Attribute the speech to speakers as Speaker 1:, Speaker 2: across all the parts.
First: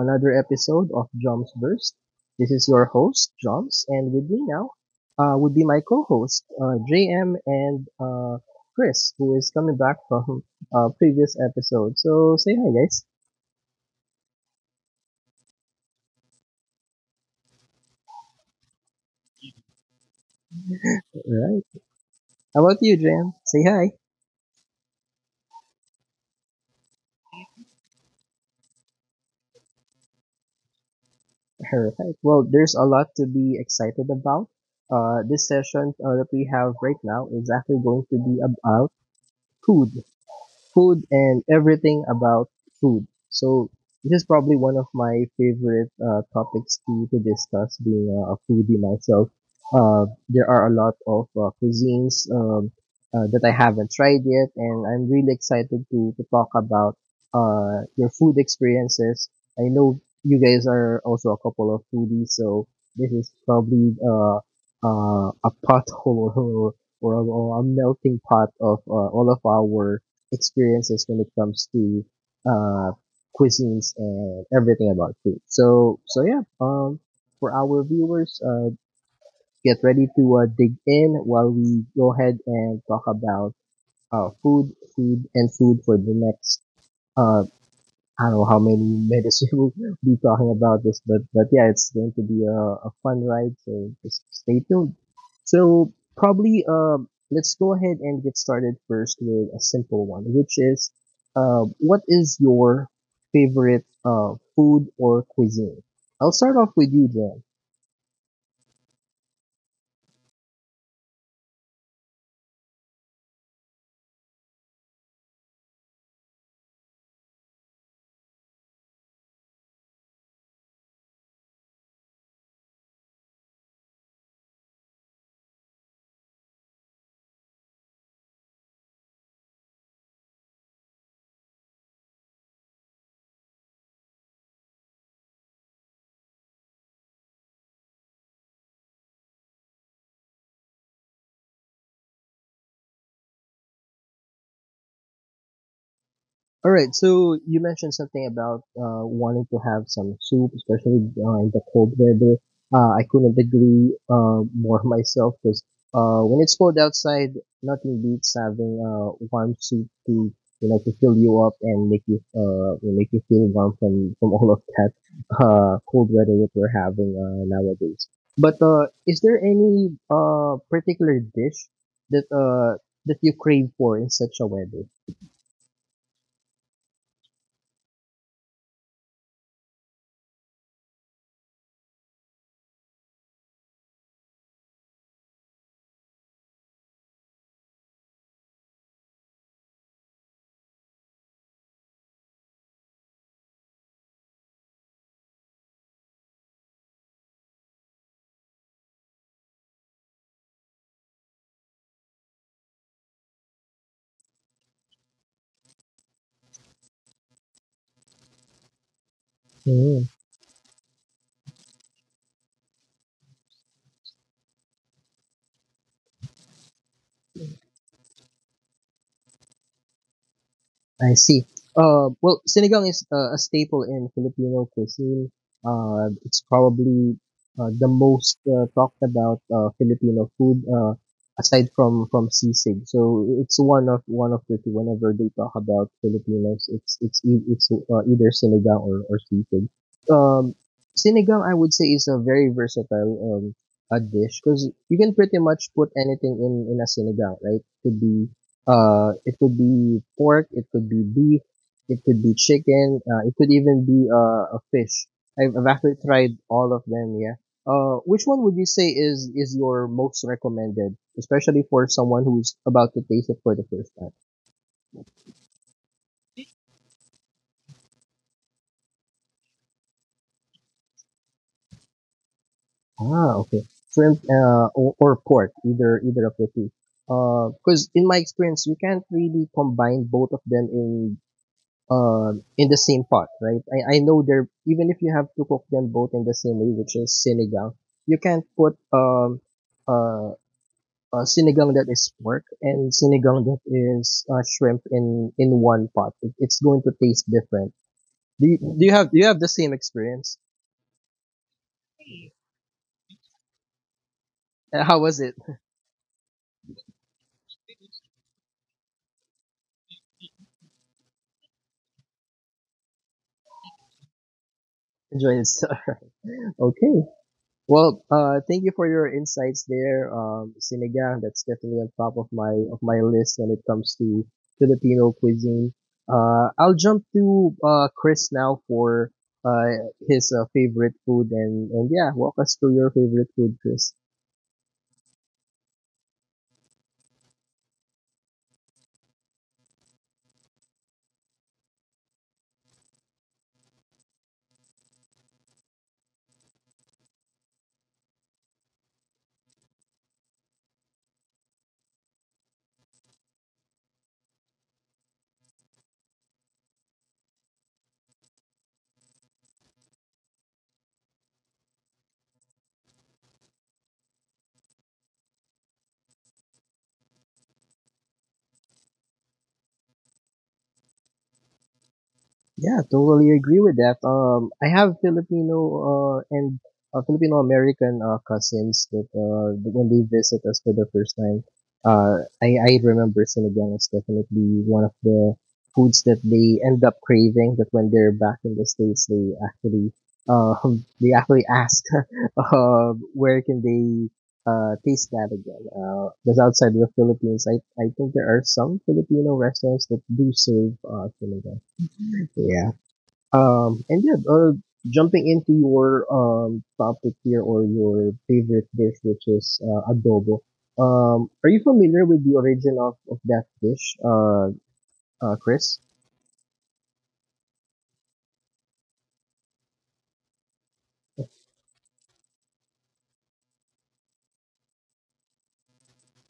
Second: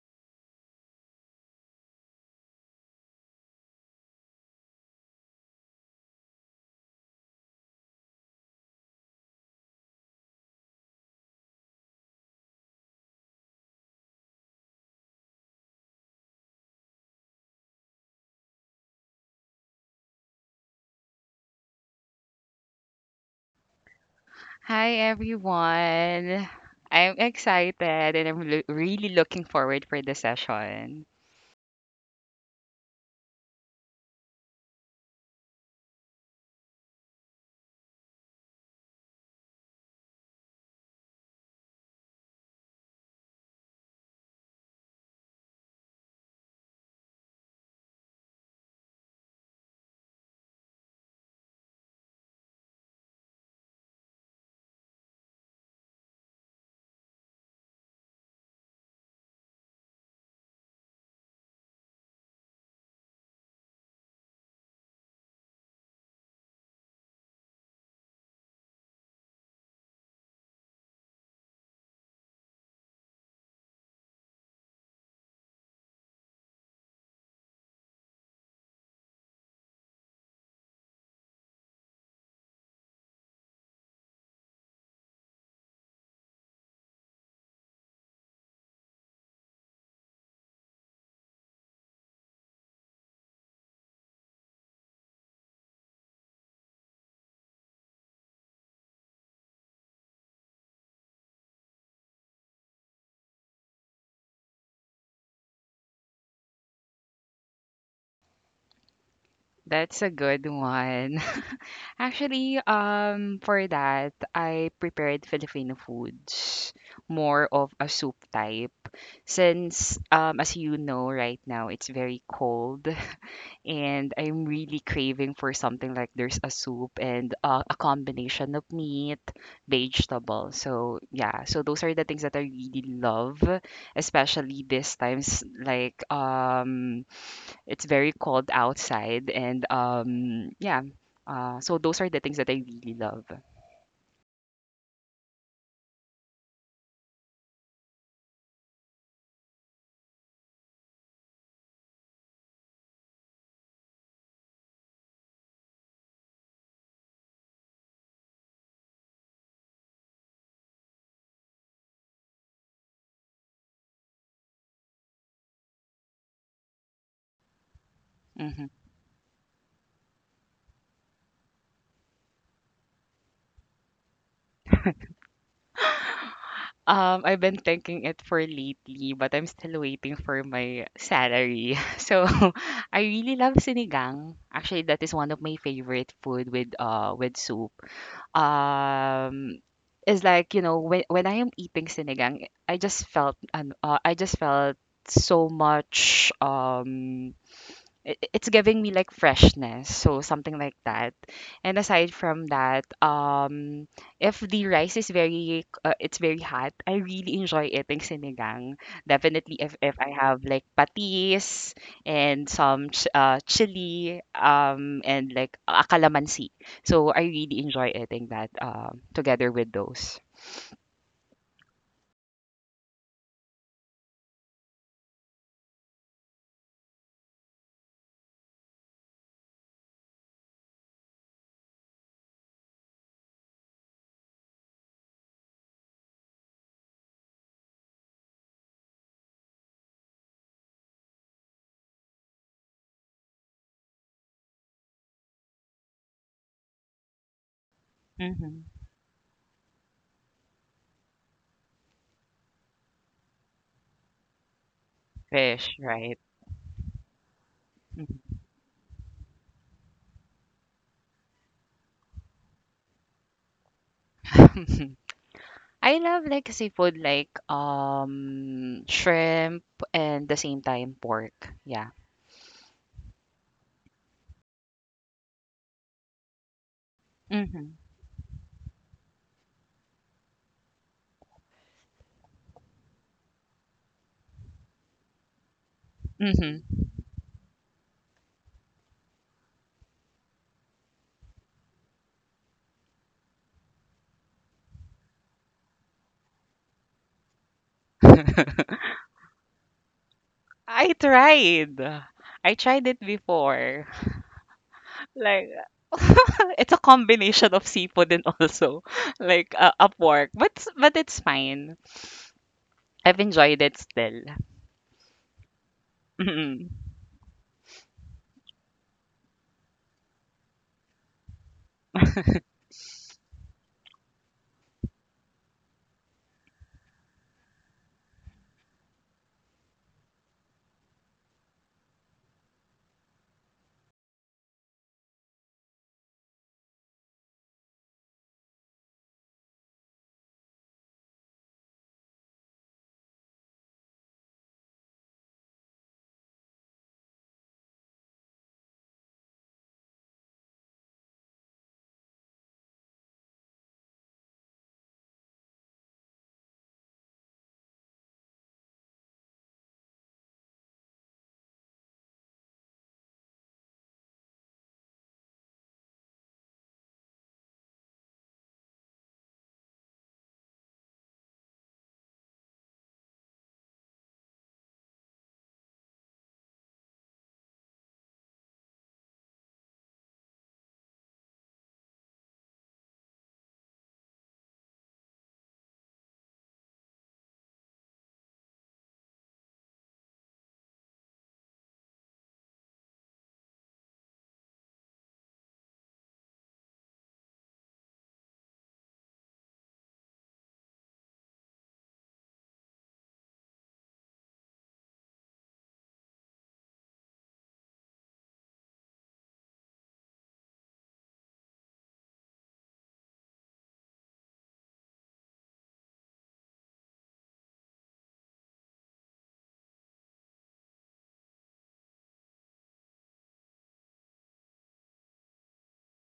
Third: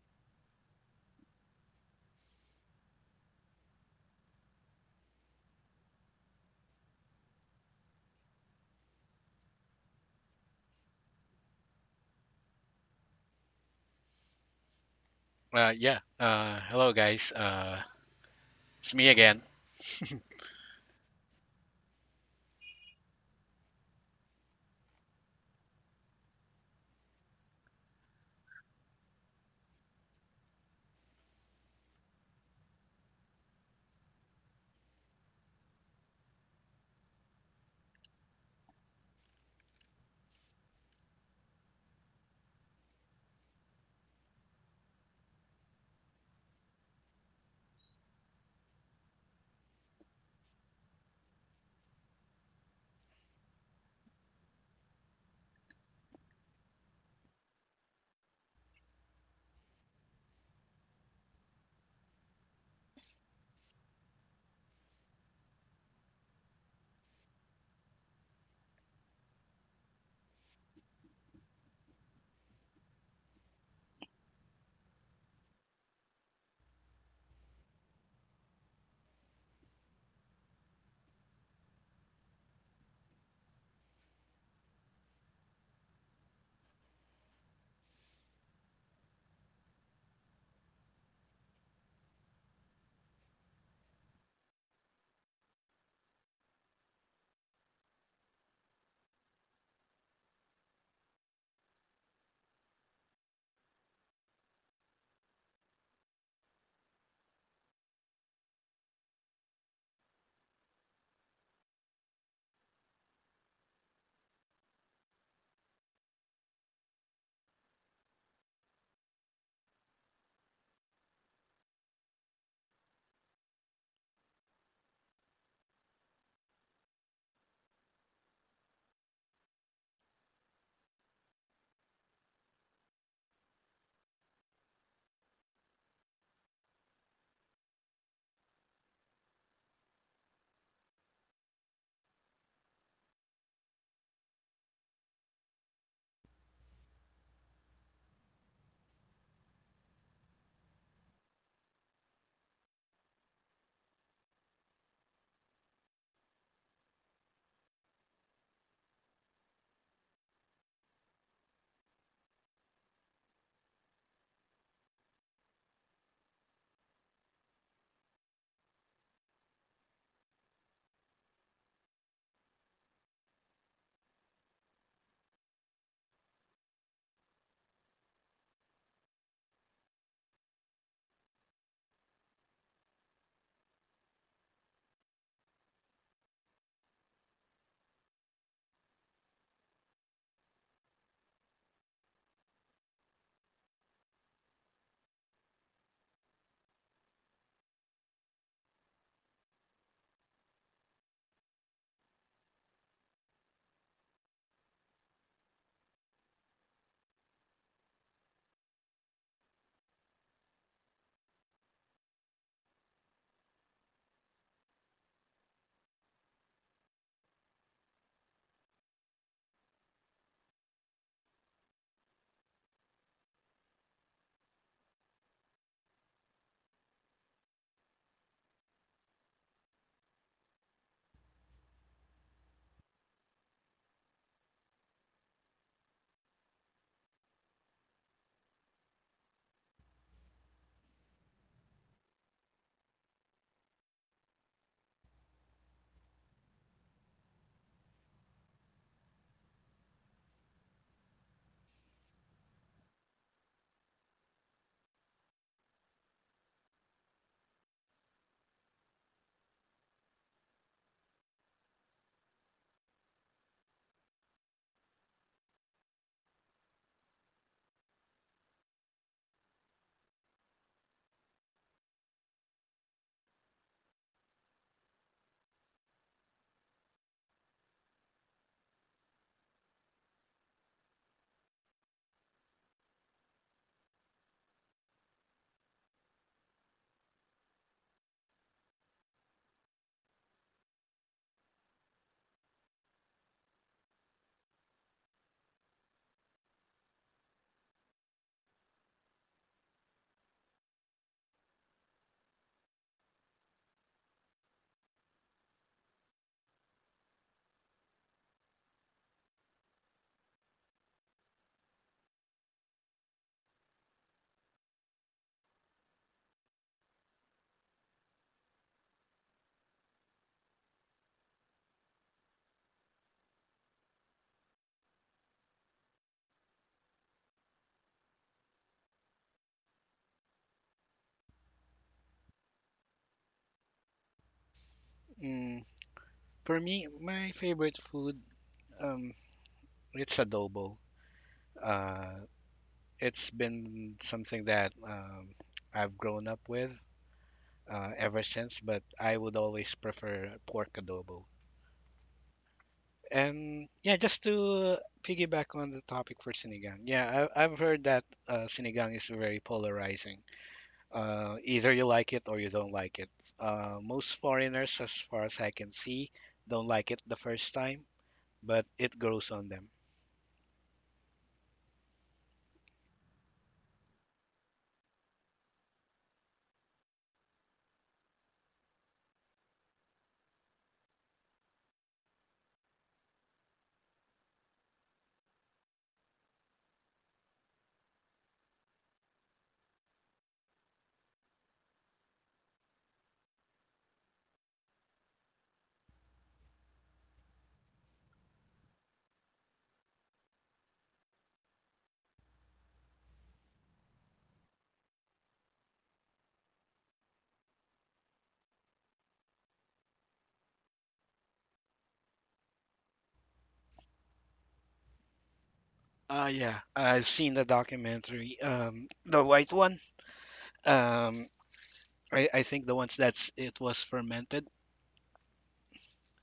Speaker 1: another episode of Joms Burst. This is your host, Joms, and with me now would be my co host, JM and Chris, who is coming back from previous episode. So say hi, guys.
Speaker 2: Yeah. Hello, guys. It's me again.
Speaker 1: Alright. How about you, JM? Say hi.
Speaker 3: Hi everyone. I'm excited and really looking forward for the session.
Speaker 1: Alright. Well, there's a lot to be excited about. This session that we have right now is actually going to be about food. Food and everything about food. So this is probably one of my favorite topics to discuss. Being a foodie myself, there are a lot of cuisines that I haven't tried yet, and I'm really excited to talk about your food experiences. I know you guys are also a couple of foodies, so this is probably a pothole or a melting pot of all of our experiences when it comes to uh, cuisines and everything about food. So yeah, for our viewers, get ready to dig in while we go ahead and talk about food, food, and food for the next uh, I don't know how many metas we'll be talking about this, but yeah, it's going to be a fun ride. So just stay tuned. So probably let's go ahead and get started first with a simple one, which is what is your favorite food or cuisine? I'll start off with you, Jen.
Speaker 3: That's a good one. Actually, for that, I prepared Filipino foods, more of a soup type since as you know right now, it's very cold and I'm really craving for something like there's a soup and a combination of meat, vegetable. So yeah, so those are the things that I really love, especially this times like it's very cold outside and yeah, so those are the things that I really love.
Speaker 1: All right. So you mentioned something about wanting to have some soup, especially in the cold weather. I couldn't agree more myself because when it's cold outside, nothing beats having warm soup to fill you up and make you feel warm from all of that cold weather that we're having nowadays. But
Speaker 3: Mm-hmm.
Speaker 1: is there any particular dish that uh that you crave for in such a weather?
Speaker 3: I've been thinking it for lately, but I'm still waiting for my salary. So I really love sinigang. Actually, that is one of my favorite food with soup. Um, is like you know when I am eating sinigang, I just felt and I just felt so much it's giving me like freshness, so something like that. And aside from that, if the rice is very it's very hot, I really enjoy eating sinigang, definitely if I have like patis and some chili and like a calamansi, so I really enjoy eating that together with those.
Speaker 1: I see. Well, sinigang is a staple in Filipino cuisine. It's probably the most talked about Filipino food aside from sisig. So it's one of the two. Whenever they talk about Filipinos, it's either sinigang or sisig. Um, sinigang, I would say, is a very versatile a dish because you can pretty much put anything in a sinigang, right? Could be
Speaker 3: Hmm.
Speaker 1: it could be pork, it could be beef, it could be chicken, it could even be a fish. I've
Speaker 3: Fish,
Speaker 1: actually
Speaker 3: right?
Speaker 1: tried all of them. Yeah. Which one
Speaker 3: Mhm.
Speaker 1: would you say is your most recommended, especially for someone who's about to taste it for the first time?
Speaker 3: I love like seafood like shrimp and the same time pork. Yeah.
Speaker 1: Ah, okay. Shrimp, or pork, either of the two. Because
Speaker 3: Mhm.
Speaker 1: in my experience, you can't really combine both of them in the same pot, right? I know they're even if you have to cook them both in the same way,
Speaker 3: Mhm.
Speaker 1: which is sinigang, you can't put uh, sinigang that is pork and sinigang that is shrimp in one pot. It's going to taste different. Do you, do you have do you have the same experience?
Speaker 3: I tried. I tried it before.
Speaker 1: How was it?
Speaker 3: Like it's a combination of seafood and also like a pork. But it's fine. I've enjoyed it still.
Speaker 1: Enjoy it.
Speaker 3: Mhm.
Speaker 1: Okay. Well, thank you for your insights there, sinigang. That's definitely on top of my list when it comes to Filipino cuisine. I'll jump to Chris now for uh, his favorite food and yeah, walk us through your favorite food, Chris.
Speaker 2: Mm, for me, my favorite food, um, it's adobo. Uh, it's been something that I've grown up with ever since, but I would always prefer pork adobo. And yeah, just to piggyback on the topic for sinigang, yeah, I've heard that sinigang is very polarizing. Either you like it or you don't like it. Most foreigners, as far as I can see, don't like it the first time, but it grows on them.
Speaker 1: Yeah, totally agree with that. I have Filipino and Filipino American cousins that when they visit us for the first time, I remember sinigang is definitely one of the foods that they end up craving. That when they're back in the states, they actually uh, they actually ask where can they taste that again. Because outside of the Philippines, I think there are some Filipino restaurants that do serve sinigang. Yeah. And yeah, jumping into your topic here or your favorite dish, which is adobo. Are you familiar with the origin of that dish, Chris?
Speaker 2: Yeah, I've seen the documentary, the white one. Um, I think the ones that's it was fermented.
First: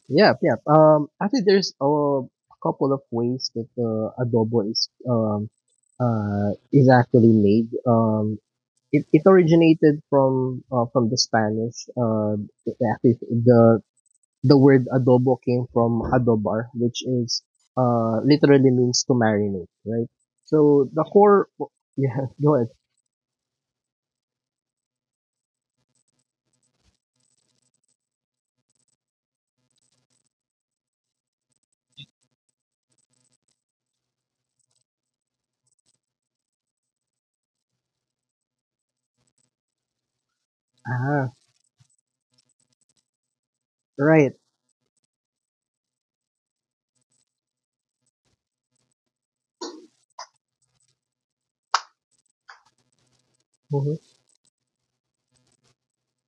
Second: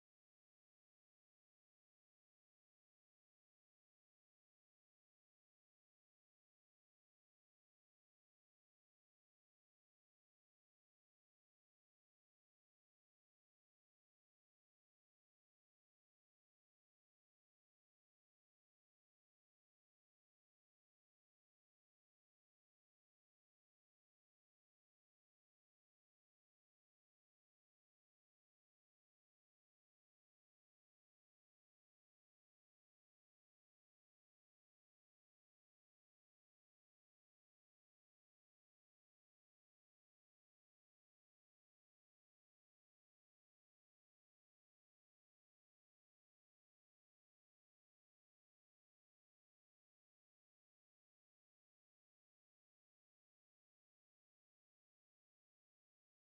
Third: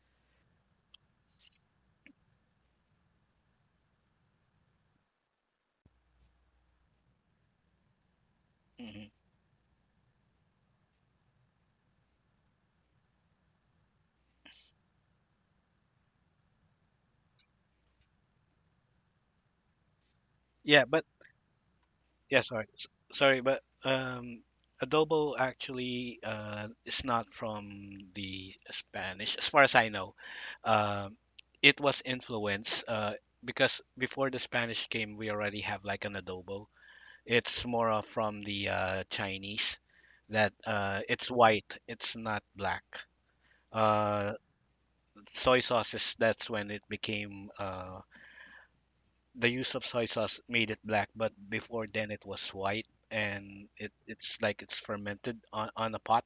Speaker 1: Yeah, yeah. Actually, there's a couple of ways that adobo is actually made. Um, it,
Speaker 2: hmm
Speaker 1: it originated from from the Spanish. Actually, the word adobo came from adobar, which is literally means to marinate, right?
Speaker 2: Yeah,
Speaker 1: So the
Speaker 2: but
Speaker 1: core, yeah,
Speaker 2: Yeah,
Speaker 1: go ahead.
Speaker 2: sorry. Sorry, but adobo actually is not from the Spanish, as far as I know. Um it was influenced because before the Spanish came, we already have like an adobo. It's more of from the Chinese that
Speaker 1: Ah,
Speaker 2: it's white, it's not black.
Speaker 1: right.
Speaker 2: Uh, Soy sauces, that's when it became the use of soy sauce made it black, but before then it was white, and it's like it's fermented on a pot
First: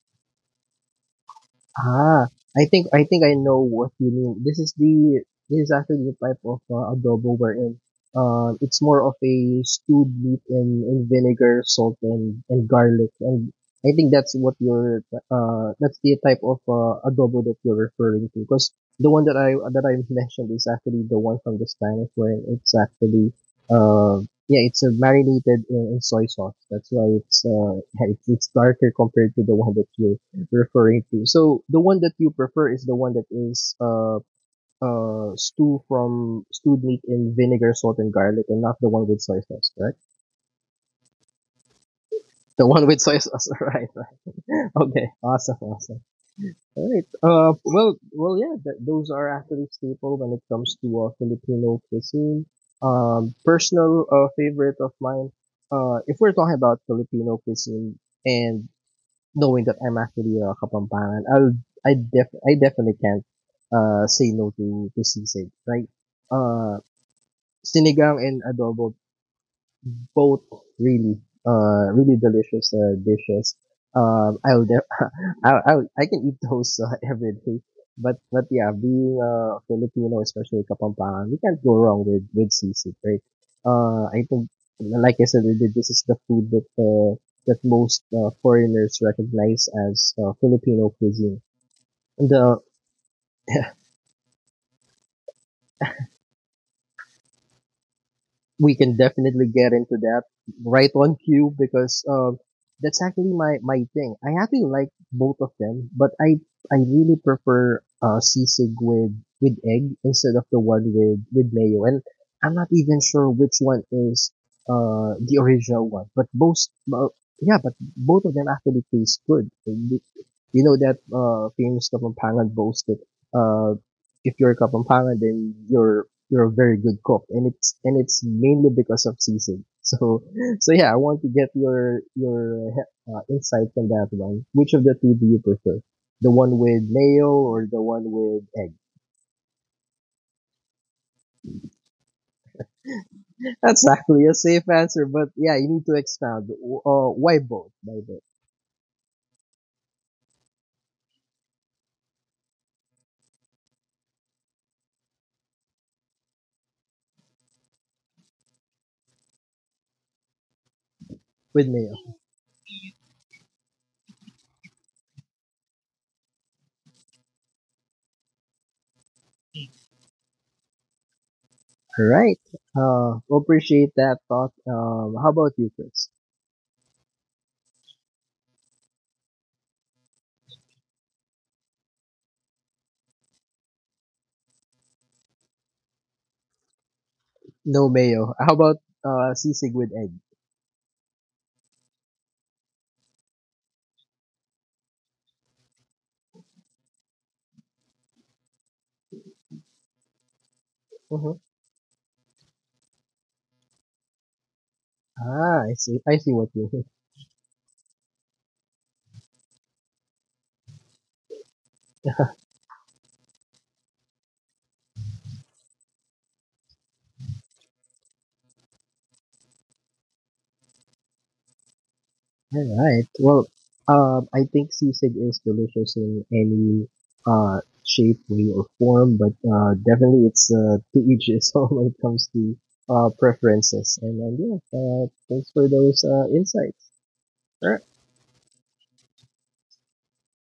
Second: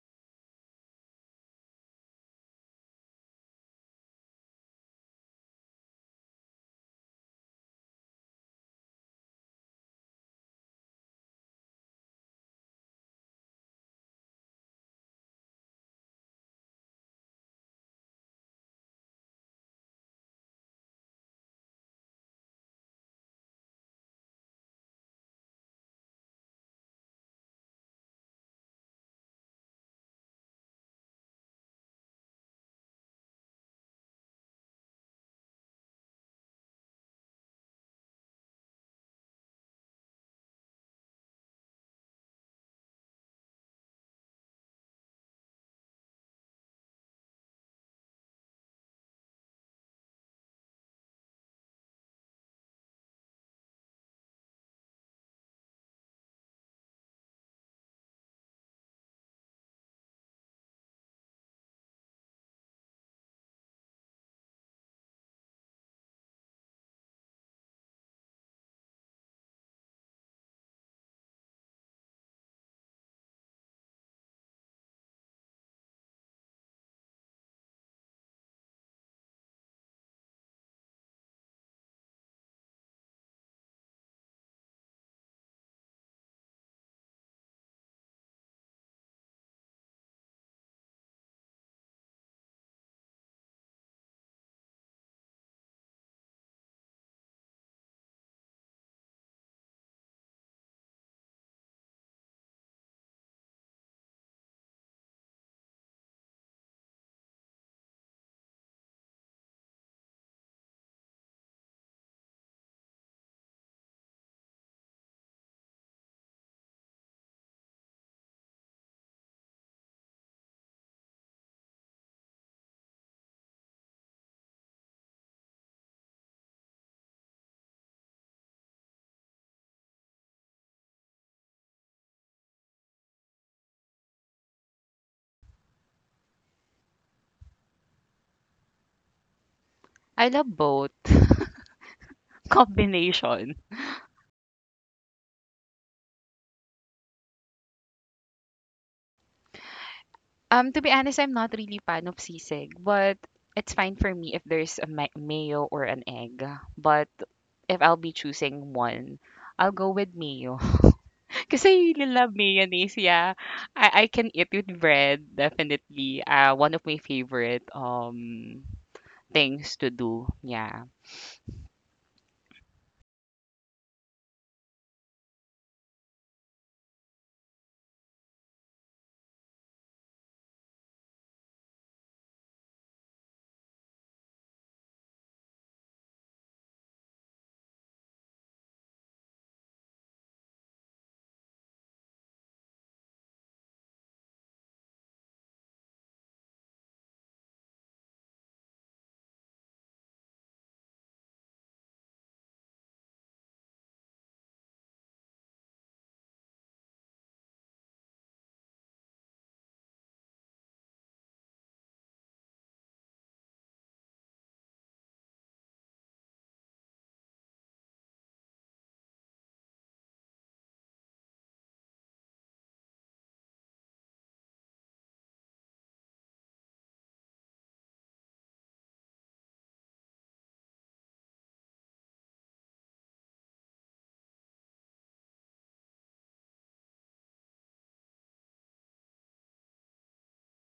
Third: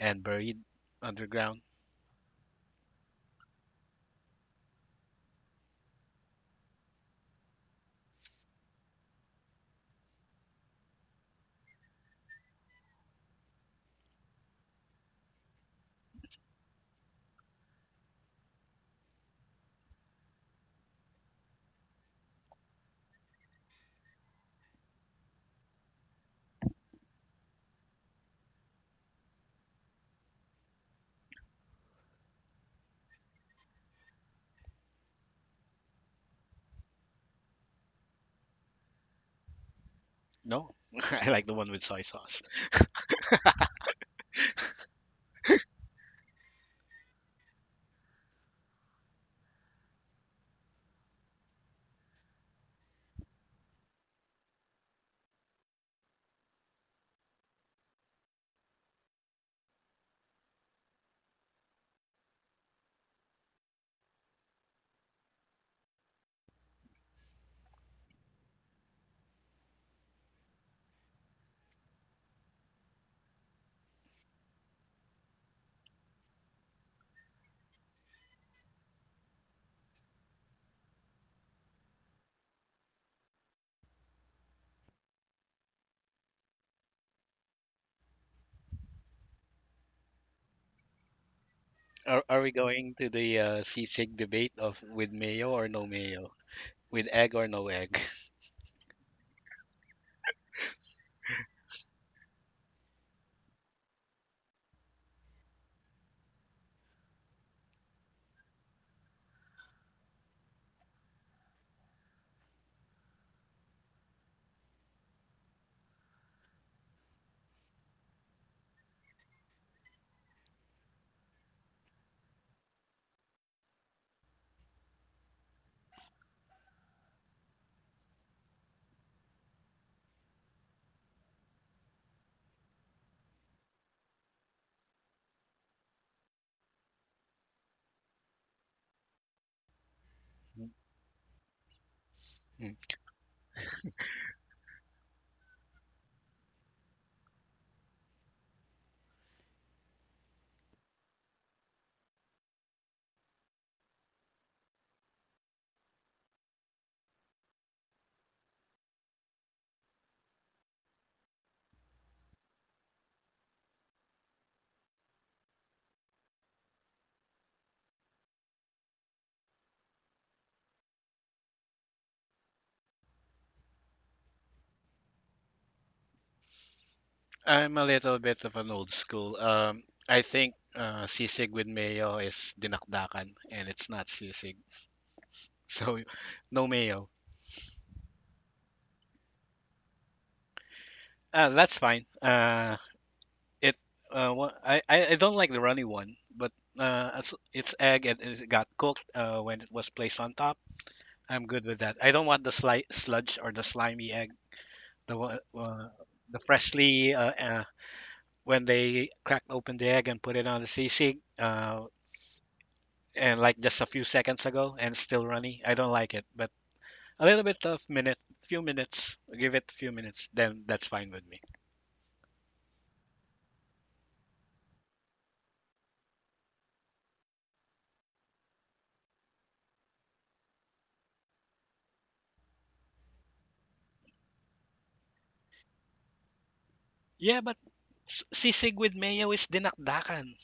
Speaker 2: and buried underground.
Speaker 1: Ah, I think I know what you mean. This is actually the type of adobo we're in. It's more of a stewed meat in vinegar, salt, and garlic, and I think that's what you're that's the type of adobo that you're referring to. Because the one that I mentioned is actually the one from the Spanish, where it's actually yeah it's marinated in soy sauce. That's why it's it's darker compared to the one that you referring to. So the one that you prefer is the one that is stewed meat in vinegar, salt, and garlic, and not the one with soy sauce, right?
Speaker 2: No, I like the one with soy sauce.
Speaker 1: The one with soy sauce, right? Right. Okay. Awesome. Awesome. All right. Well. Yeah. Those are actually staple when it comes to Filipino cuisine. Personal favorite of mine. If we're talking about Filipino cuisine and knowing that I'm actually a Kapampangan, I definitely can't say no to sisig. Like uh sinigang and adobo both really really delicious dishes. Um, I'll, de- I can eat those every day. But yeah, being a Filipino, especially Kapampangan, we can't go wrong with sisig, right? I think like I said, earlier, this is the food that most foreigners recognize as Filipino cuisine.
Speaker 2: Are we
Speaker 1: The
Speaker 2: going to the sisig debate of with mayo or no mayo, with egg or no egg?
Speaker 1: we can definitely get into that right on cue because that's actually my thing. I actually like both of them, but I really prefer sisig with egg instead of the one with mayo. And I'm not even sure which one is the original one, but uh, both of them actually taste good. And the- You know that famous kapampangan boast that uh if you're kapampangan then you're you're a very good cook, and it's mainly because of season. So yeah, I want to get your insight on that one. Which of the two do you prefer? The one with mayo or the one with egg?
Speaker 3: I love both
Speaker 2: Mm.
Speaker 3: combination.
Speaker 1: That's actually a safe answer, but yeah, you need to expound. Why both? Why both?
Speaker 3: To be honest, I'm not really fan of sisig, but it's fine for me if there's a mayo or an egg. But if I'll be choosing one, I'll go with mayo. Because I
Speaker 1: With
Speaker 3: really
Speaker 1: mayo.
Speaker 3: love mayonnaise, yeah. I can eat with bread, definitely. One of my favorite things to do, yeah.
Speaker 1: All right. Appreciate that thought. How about you, Chris?
Speaker 2: I'm a little bit of an old school. I think sisig with mayo is dinakdakan, and it's not sisig, so no mayo.
Speaker 1: No mayo. How about sisig with egg?
Speaker 2: That's fine. It wha- I don't like the runny one, but as it's egg and it got cooked when it was placed on top.
Speaker 1: Mm-hmm.
Speaker 2: I'm good with that. I don't want the sli sludge or the slimy egg. The one-
Speaker 1: Ah, I
Speaker 2: uh,
Speaker 1: see. I see
Speaker 2: the
Speaker 1: what you
Speaker 2: freshly when they cracked open the egg and put it on the sisig and like just a few seconds ago and still runny. I don't like it, but a little bit of minute, few minutes, give it a few minutes, then that's fine with me.
Speaker 1: All right. Well, I think sisig is delicious in any uh shape, way, or form, but definitely it's to each his own when it comes to preferences. And yeah, thanks for those insights.
Speaker 2: Yeah, but
Speaker 1: Right.
Speaker 2: sisig with mayo is dinakdakan.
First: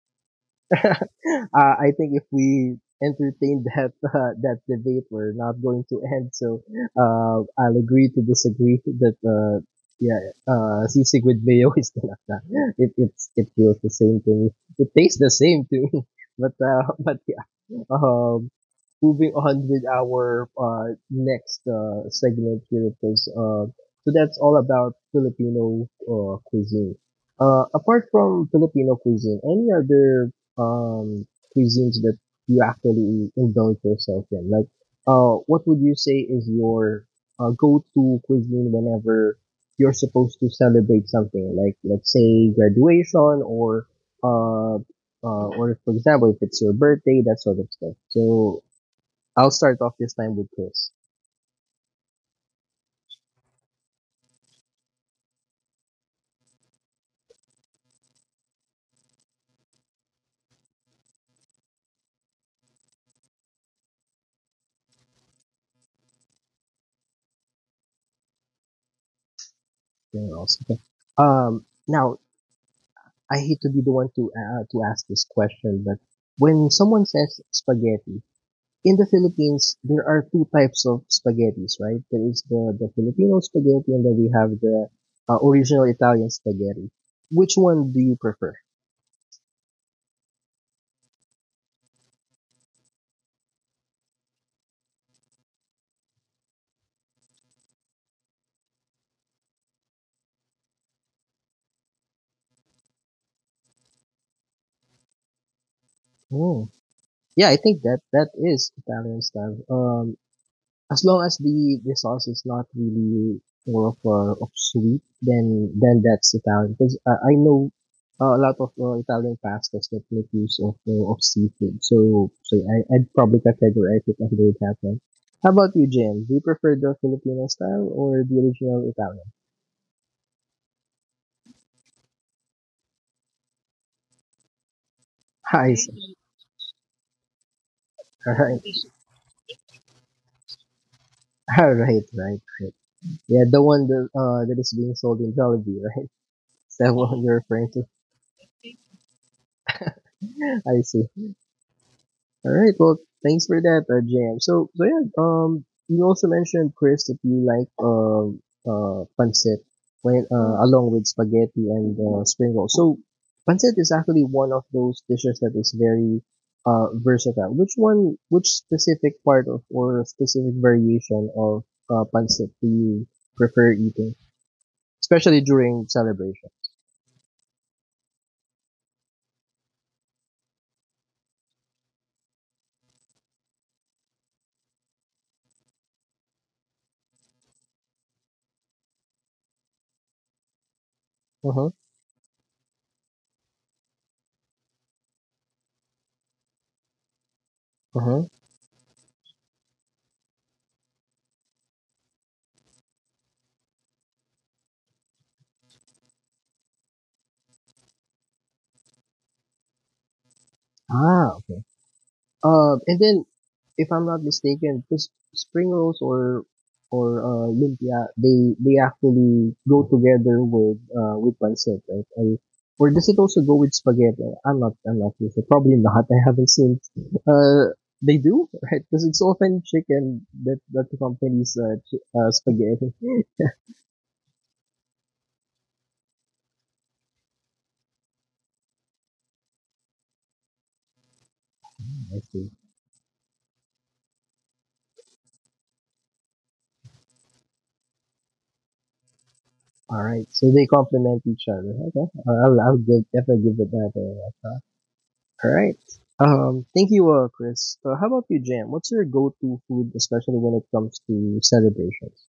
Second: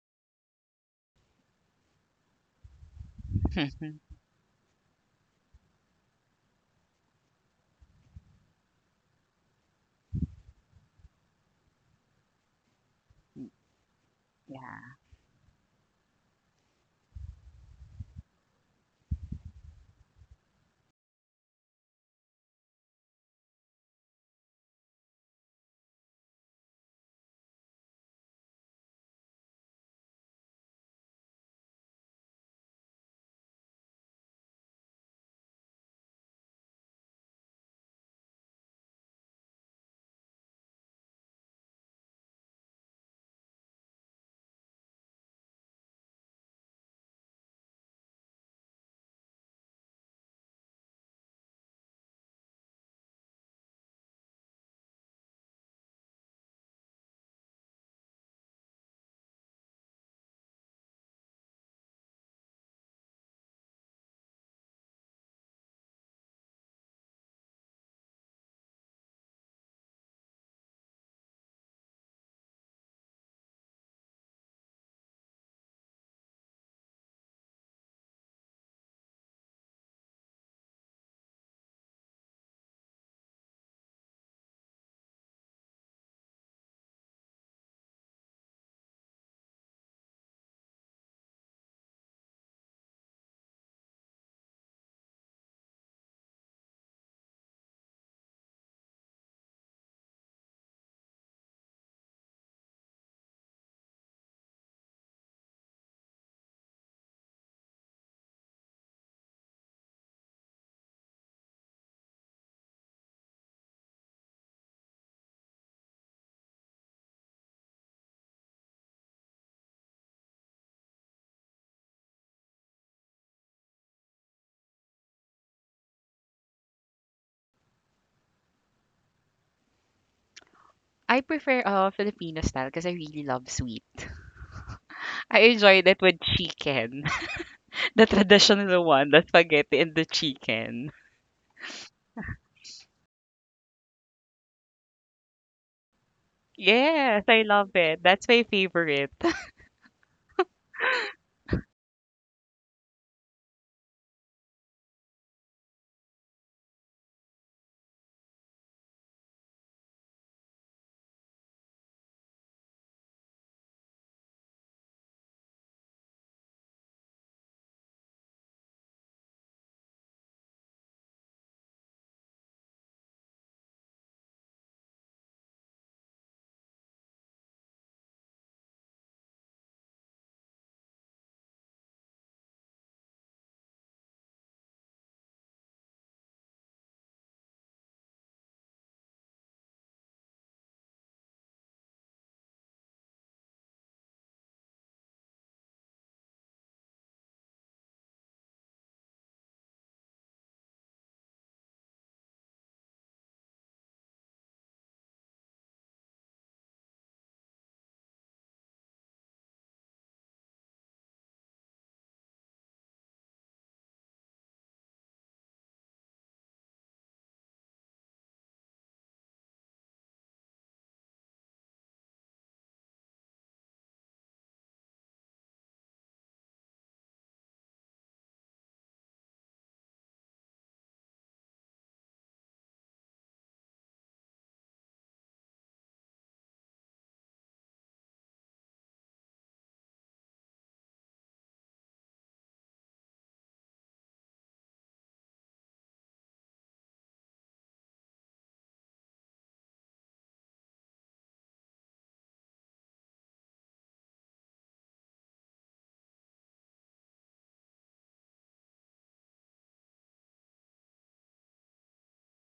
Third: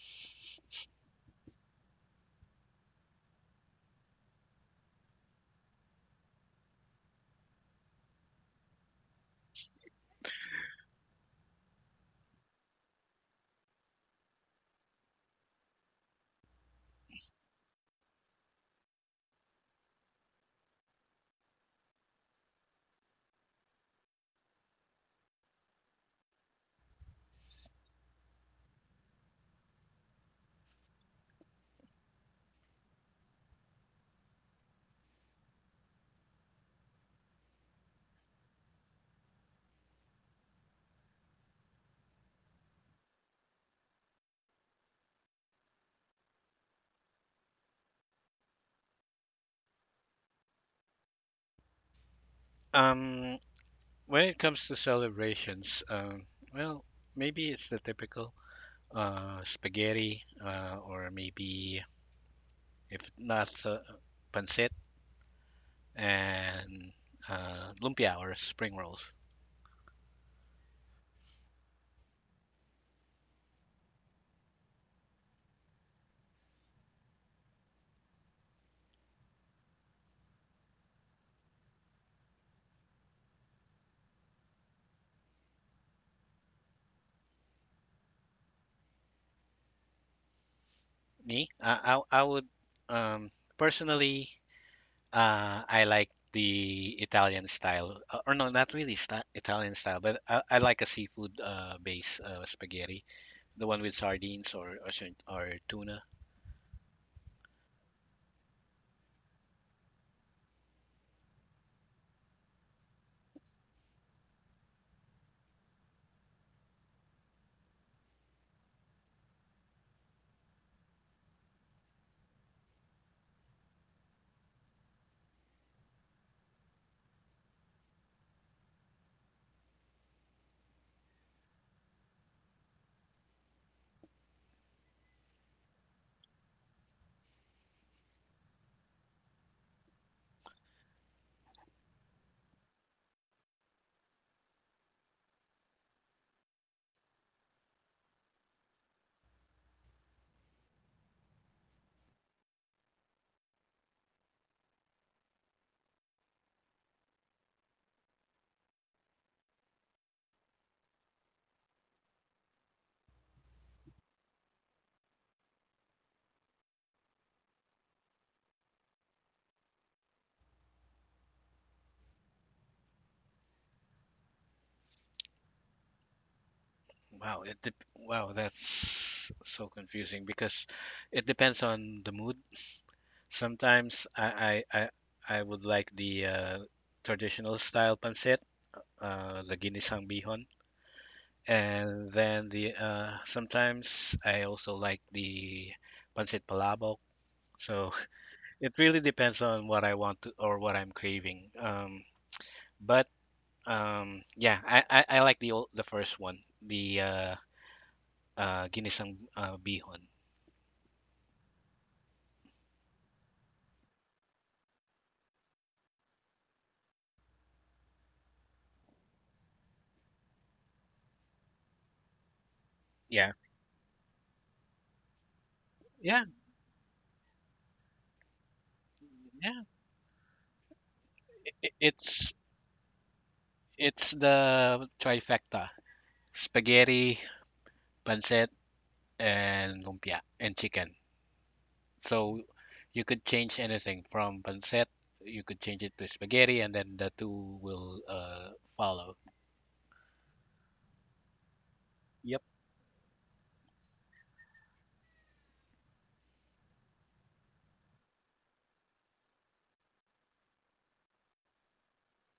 Speaker 1: I think if we entertain that that debate, we're not going to end. So I'll agree to disagree that yeah, sisig with mayo is talaga. It feels the same to me. It
Speaker 3: Yeah.
Speaker 1: tastes the same to me. But But yeah. Um, moving on with our next segment here because so that's all about Filipino cuisine. Apart from Filipino cuisine, any other um cuisines that you actually indulge yourself in? Like, what would you say is your go-to cuisine whenever you're supposed to celebrate something? Like, let's say graduation uh, or for example, if it's your birthday, that sort of stuff. So I'll start off this time with Chris.
Speaker 2: Um, When it comes to celebrations, well, maybe it's the typical spaghetti, or maybe if not pancit and lumpia or spring rolls.
Speaker 1: You know, so- now I hate to be the one to ask this question, but when someone says spaghetti, in the Philippines, there are two types of spaghettis, right? There is the Filipino spaghetti, and then we have the original Italian spaghetti. Which one do you prefer?
Speaker 2: I would um, personally, I like the Italian style, or no, not really sta Italian style, but I like a seafood base spaghetti, the one with sardines or tuna.
Speaker 1: Oh, yeah, I think that that is Italian style. As long as the sauce is not really more of sweet, then that's Italian. Because I know a lot of Italian pastas that make use of seafood. So I'd probably categorize it under that one. How about you, Jim? Do you prefer the Filipino style or the original Italian?
Speaker 3: I prefer Filipino style because I really love sweet. I
Speaker 1: I
Speaker 3: enjoy that
Speaker 1: see.
Speaker 3: with chicken, the
Speaker 1: All right,
Speaker 3: traditional one, the spaghetti and the chicken.
Speaker 1: all right, right, right. Yeah, the one that is being sold in Jollibee, right? Is that what
Speaker 3: Yes,
Speaker 1: you're
Speaker 3: I
Speaker 1: referring
Speaker 3: love
Speaker 1: to?
Speaker 3: it. That's my favorite.
Speaker 1: I see. All right. Well, thanks for that, Jam. So yeah. You also mentioned Chris that you like pancit when along with spaghetti and spring rolls. So, pancit is actually one of those dishes that is very versatile. Which one? Which specific part of or specific variation of pancit do you prefer eating, especially during celebration?
Speaker 2: Wow, it dep wow, that's so confusing because it depends on the mood. Sometimes I would like the traditional style pancit, the ginisang bihon,
Speaker 1: Uh huh.
Speaker 2: and then the sometimes I also like the pancit palabok. So
Speaker 1: Uh huh.
Speaker 2: it really depends on what I want to or what I'm craving. But yeah, I like the old, the first one, the ginisang bihon.
Speaker 1: Ah, okay. And then, if I'm not mistaken, the spring rolls or lumpia, they actually go together with pancit, right? And, or does it
Speaker 2: Yeah,
Speaker 1: also go with spaghetti? I'm not sure. So probably not.
Speaker 2: Yeah,
Speaker 1: I haven't seen. They do, right? Because it's
Speaker 2: yeah.
Speaker 1: often chicken that
Speaker 2: I-
Speaker 1: accompanies
Speaker 2: i- it's
Speaker 1: spaghetti.
Speaker 2: it's the trifecta: spaghetti, pancit, and lumpia and chicken.
Speaker 1: I
Speaker 2: So
Speaker 1: see.
Speaker 2: you could change anything from pancit, you could change it to spaghetti, and then the two will follow.
Speaker 1: All right, so they complement each other. Okay,
Speaker 2: Yep.
Speaker 1: I'll give, definitely give it that. Uh, All right. Thank you, Chris. So how about you, Jam? What's your go-to food, especially when it comes to celebrations?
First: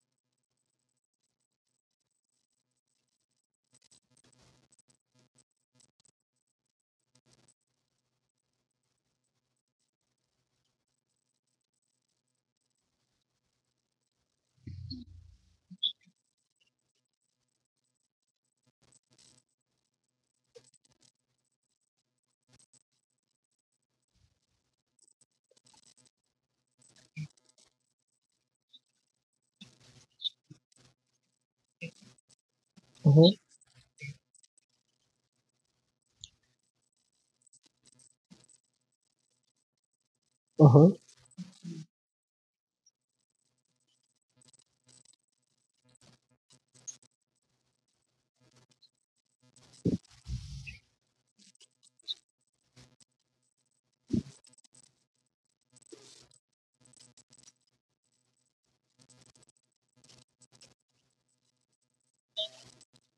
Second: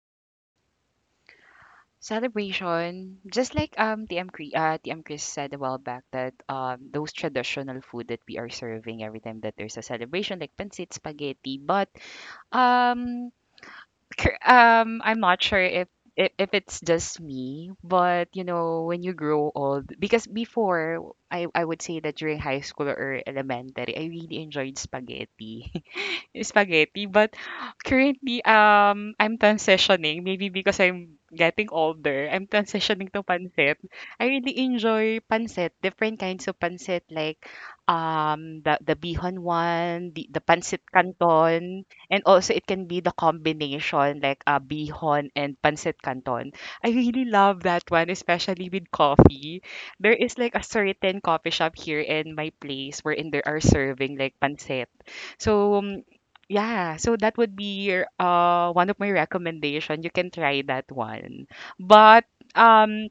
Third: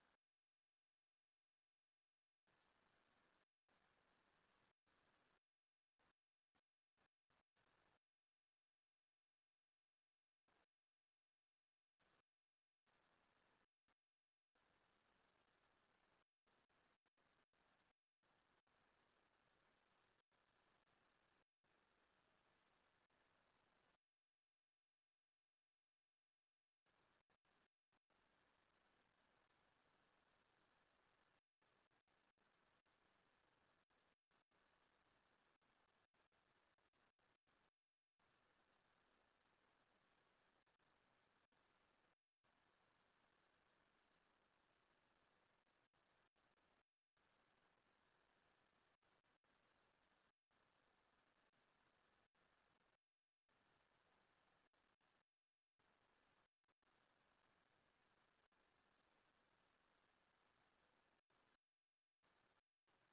Speaker 3: Celebration, just like TM Chris, TM Chris said a while back that those traditional food that we are serving every time that there's a celebration, like pancit, spaghetti, but um I'm not sure if if it's just me, but you know, when you grow old, because before I would say that during high school or elementary, I really enjoyed spaghetti. Spaghetti, but currently I'm transitioning, maybe because I'm getting older, I'm
Speaker 1: Uh
Speaker 3: transitioning to
Speaker 1: huh.
Speaker 3: pancit. I really enjoy pancit, different kinds of pancit like the bihon one, the pancit
Speaker 1: Uh-huh.
Speaker 3: canton, and also it can be the combination like bihon and pancit canton. I really love that one, especially with coffee. There is like a certain coffee shop here in my place wherein they are serving like pancit. So yeah, so that would be your, one of my recommendation. You can try that one. But um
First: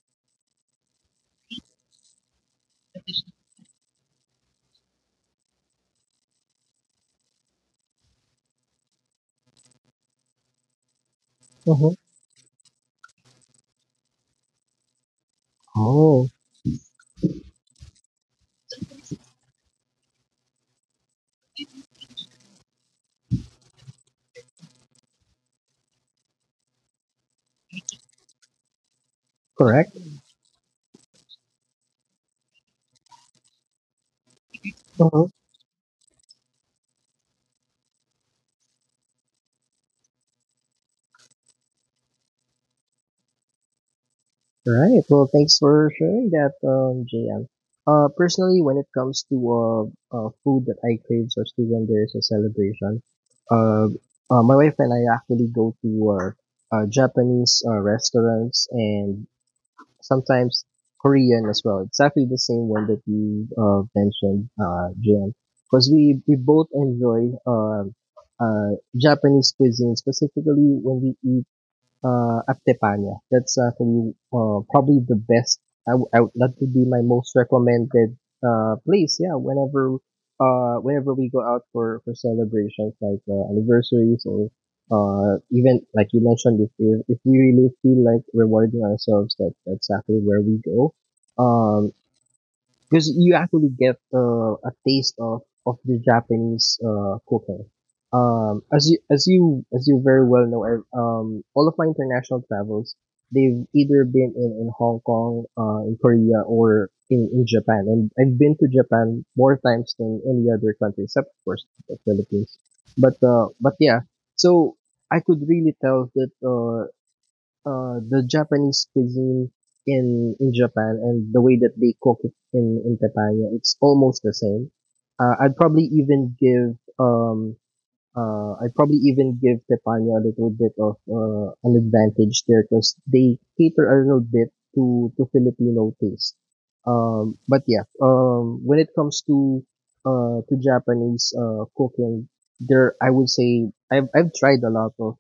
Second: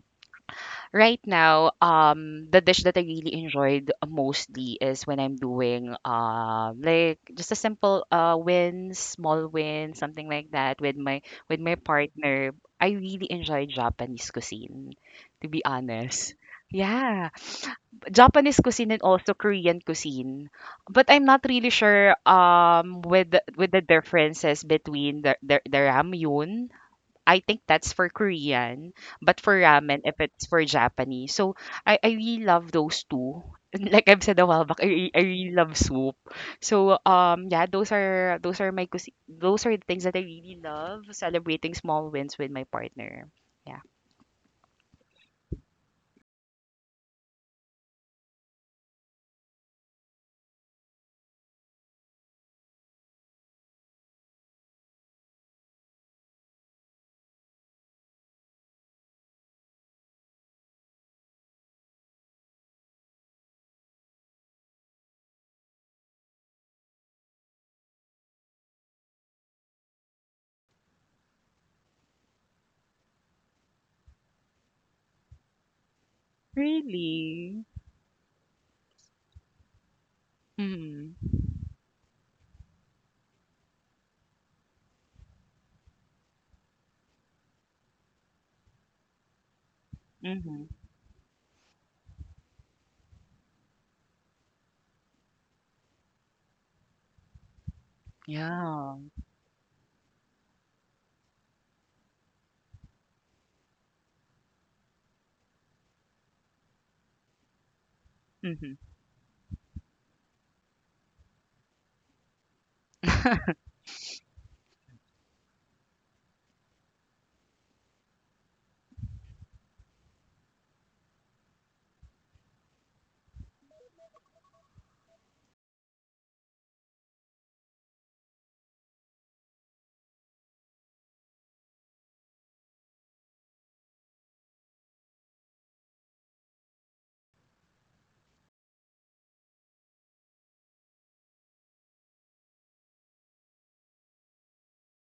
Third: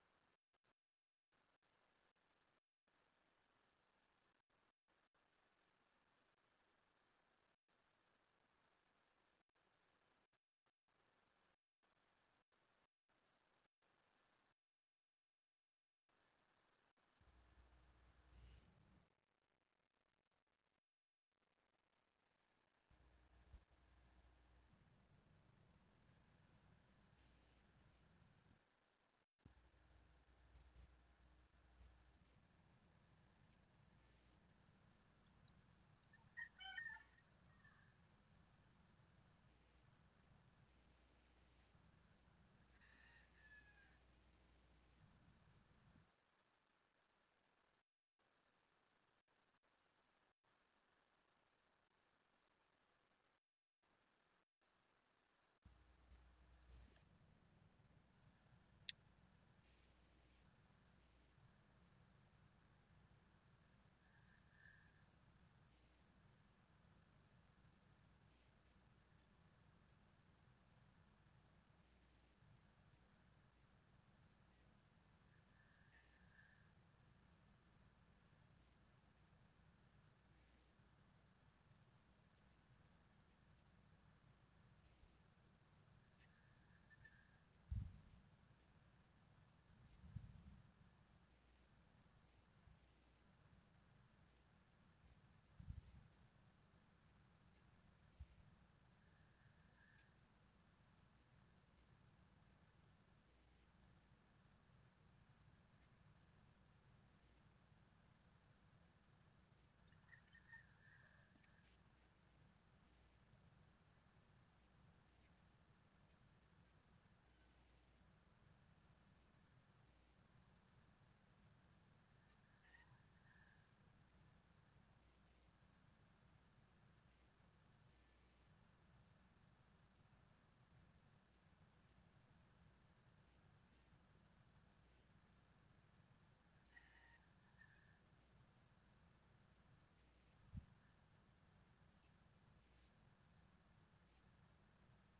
Speaker 3: right now, the dish that I really enjoyed mostly is when I'm doing like just a simple small win, something like that with my
Speaker 1: Uh-huh.
Speaker 3: partner. I really enjoy Japanese cuisine, to be
Speaker 1: Oh,
Speaker 3: honest. Yeah, Japanese cuisine and also Korean cuisine. But I'm not really sure with the differences between the ramyun. I think that's for Korean, but for
Speaker 1: correct.
Speaker 3: ramen, if it's for Japanese. So I really love those two. Like I've said a while back,
Speaker 1: Uh-huh.
Speaker 3: I really love soup. So yeah, those are my cuisine. Those are the things that I really love celebrating small wins with my partner. Yeah.
Speaker 1: Right. Well, thanks for sharing that, Jam. Personally, when it comes to food that I crave, especially when there's a celebration, uh, my wife and I actually go to Japanese restaurants and sometimes Korean as well. Exactly the same one that you mentioned, Jen. Because we both enjoy Japanese cuisine, specifically when we eat Actepania. That's for me, probably the best. I, w- I would- that would be my most
Speaker 3: Really?
Speaker 1: recommended place. Yeah, whenever we
Speaker 3: Mm-hmm.
Speaker 1: go out for, celebrations like anniversaries or even like you mentioned, if, if we really feel like rewarding ourselves, that's exactly where we
Speaker 3: Mm-hmm.
Speaker 1: go. Um, because you actually get a taste of the Japanese cooking. As you
Speaker 3: Yeah.
Speaker 1: very well know, all of my international travels, they've either been in, Hong Kong, in Korea, or in, Japan. And I've been to
Speaker 3: Mm-hmm.
Speaker 1: Japan more times than any other country, except of course the Philippines. But yeah, so I could really tell that the Japanese cuisine in Japan and the way that they cook it in Tepanya, it's almost the same. I'd probably even give Tepanya a little bit of an advantage there because they cater a little bit to Filipino taste. But yeah, when it comes to Japanese cooking, there I would say I've tried a lot of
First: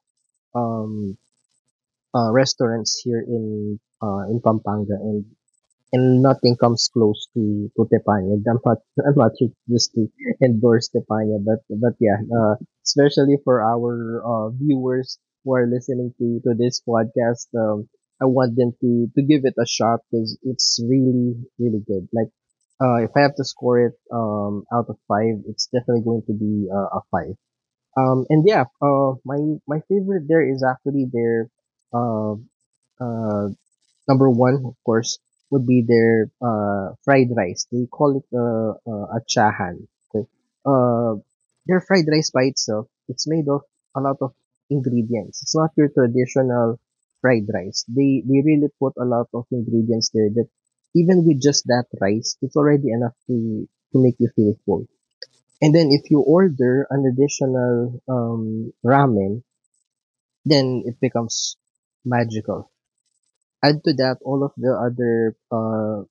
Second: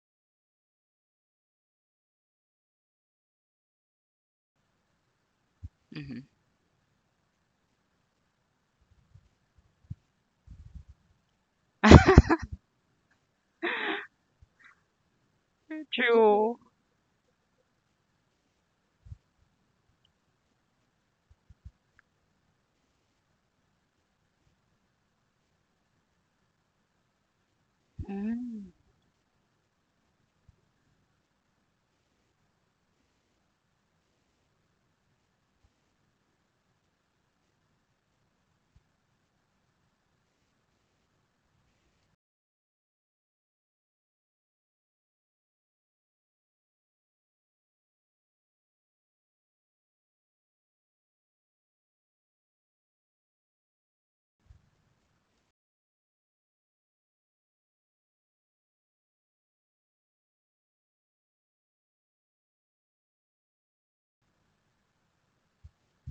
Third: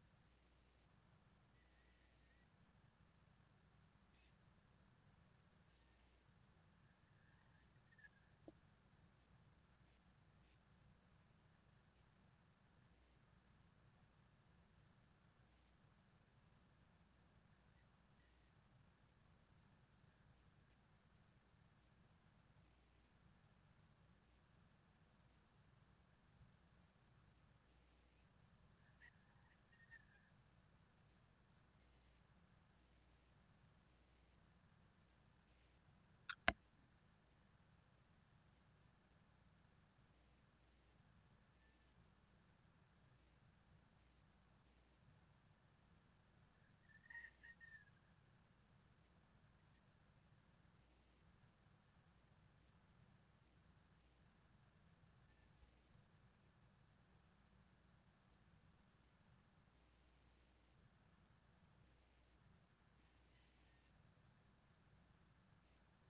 Speaker 1: um restaurants here in Pampanga,
Speaker 3: Mm-hmm.
Speaker 1: and nothing comes close to Tepanya. I'm not I'm not just to endorse Tepanya, but yeah, especially for our viewers who are listening to
Speaker 3: True.
Speaker 1: this podcast, I want them to give it a shot because it's really really good. Like. If I have to score it out of 5, it's definitely going to be a 5. And yeah,
Speaker 3: Mm.
Speaker 1: my favorite there is actually their uh, uh, number one, of course, would be their fried rice. They call it achahan. Okay. Uh, their fried rice by itself, it's made of a lot of ingredients. It's not your traditional fried rice. They really put a lot of ingredients there that even with just that rice, it's already enough to make you feel full. And then if you order an additional ramen, then it becomes magical. Add to that all of the other uh,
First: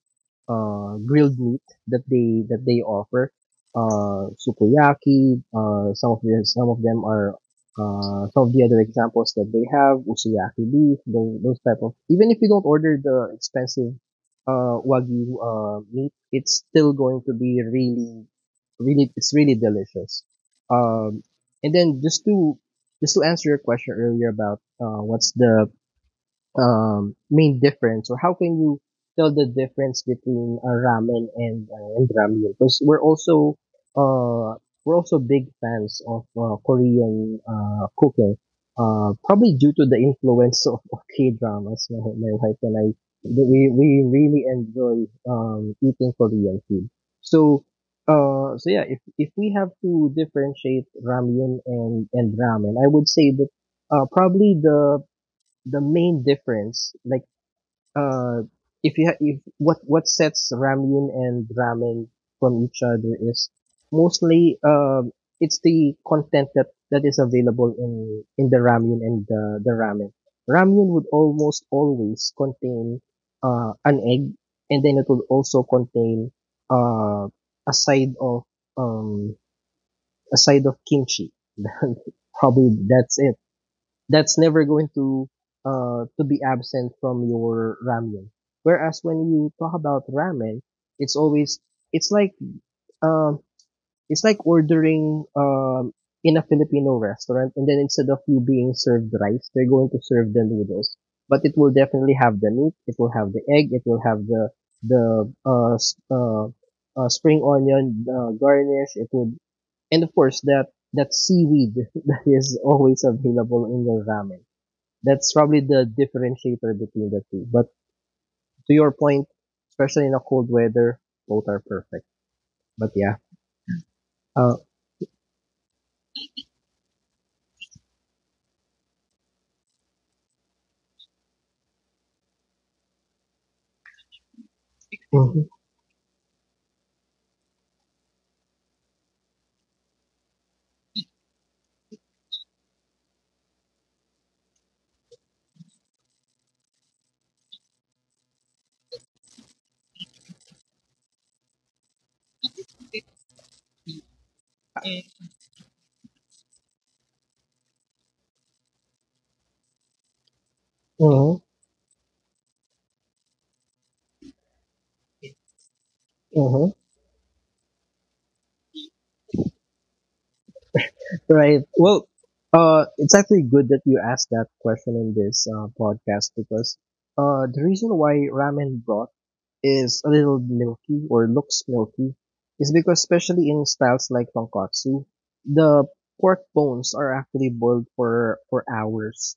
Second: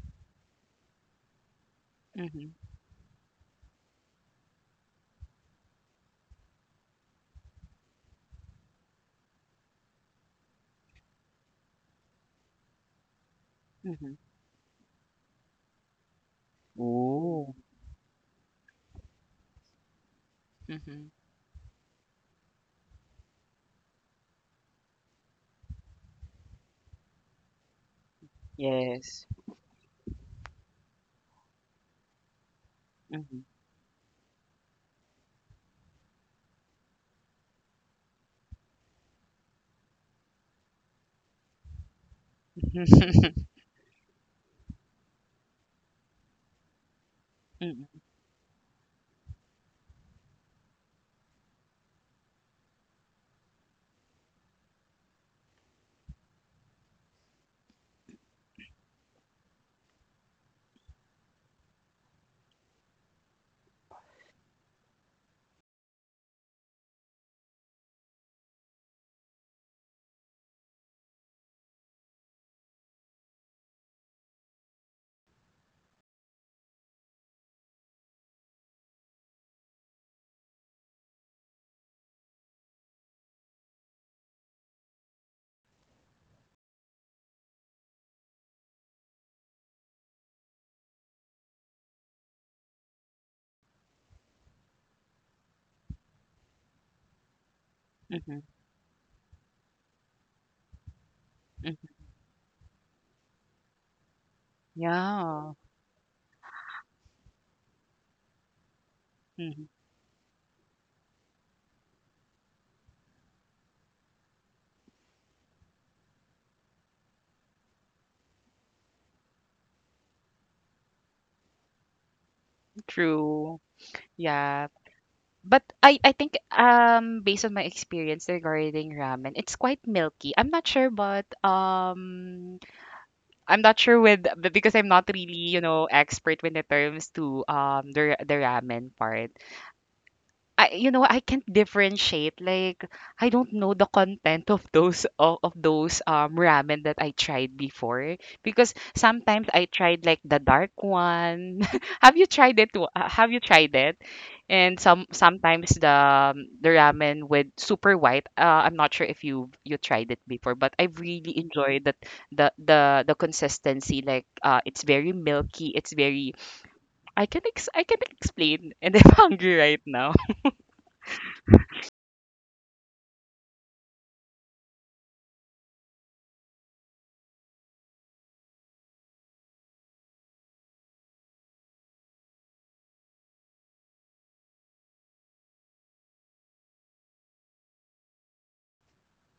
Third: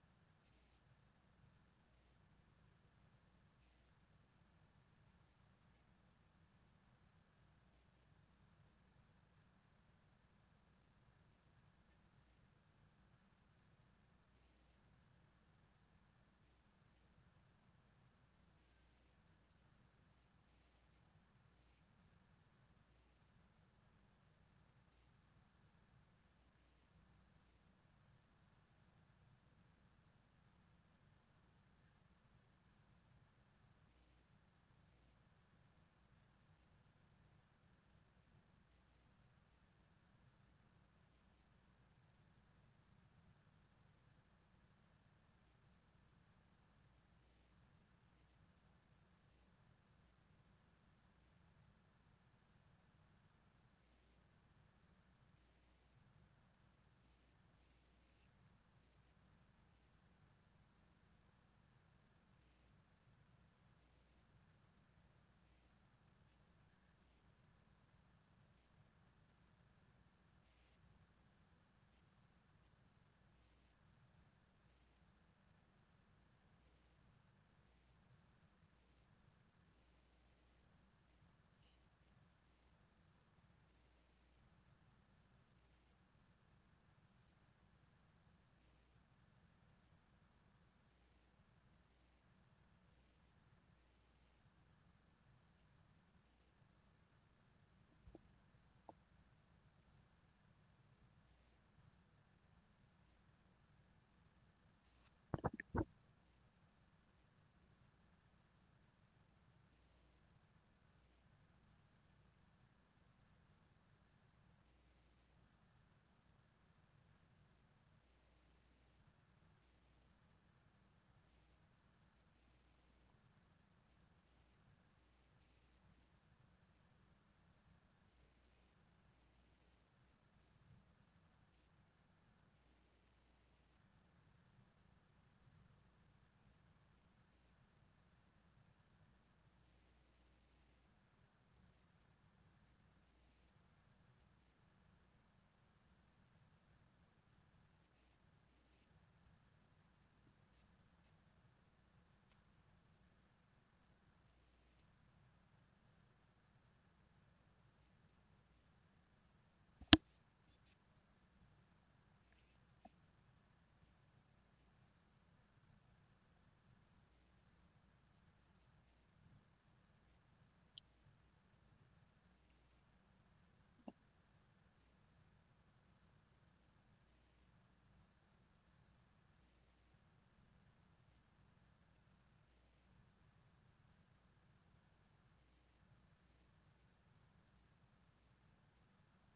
Speaker 1: uh, grilled meat that they
Speaker 3: Mm-hmm.
Speaker 1: offer. Sukiyaki. Some of them are some of the other examples that they have usuyaki beef. Those, type of even if you don't order the expensive wagyu meat, it's still going to
Speaker 3: Oh.
Speaker 1: be really really it's really delicious.
Speaker 3: Mm-hmm.
Speaker 1: Um, and then just to answer your question earlier about what's the main difference, or how can you
Speaker 3: Yes.
Speaker 1: tell the difference between ramen and ramyun? Because we're
Speaker 3: Mm-hmm.
Speaker 1: also uh, big fans of Korean cooking. Probably due to the influence of, K dramas, my, wife and I, we really enjoy eating Korean food. So,
Speaker 3: Mm-hmm.
Speaker 1: so yeah, if we have to differentiate ramyun and ramen, I would say that probably the main difference, like uh, if you if what sets ramyun and ramen from each other is mostly it's the content that is available in the ramyun and the ramen. Ramyun would almost always contain an egg, and then it would also contain uh, a side of um, kimchi. Probably that's never going to be absent from your ramen. Whereas when you talk about ramen, it's always it's like um it's like ordering in a Filipino restaurant and then instead of
Speaker 3: Mm-hmm.
Speaker 1: you being served rice, they're going to serve the noodles. But it will definitely have the meat, it will have the egg, it will have the
Speaker 3: Yeah.
Speaker 1: spring onion garnish, it would
Speaker 3: Mhm.
Speaker 1: and of course that seaweed that is always available in the ramen. That's probably the differentiator between the two. But to your point, especially in a cold weather, both are perfect. But yeah,
Speaker 3: True.
Speaker 1: uh,
Speaker 3: Yeah. But I think based on my experience regarding ramen, it's quite milky. I'm not sure but I'm not sure with because I'm not
Speaker 1: mhm,
Speaker 3: really, you know, expert when it terms to the ramen part. I, you know, I can't differentiate. Like I don't know the content of those of those ramen that I tried before because sometimes I tried like the dark one. Have you tried it? Have you tried it? And some sometimes the ramen with super white. I'm not sure if you you tried it before, but I've really
Speaker 1: mhm,
Speaker 3: enjoyed that the consistency. Like it's very milky. It's very
Speaker 1: mhm.
Speaker 3: I can explain, and I'm hungry right now.
Speaker 1: Right. Well, it's actually good that you asked that question in this podcast because the reason why ramen broth is a little milky or looks milky is because especially in styles like tonkatsu, the pork bones are actually boiled for hours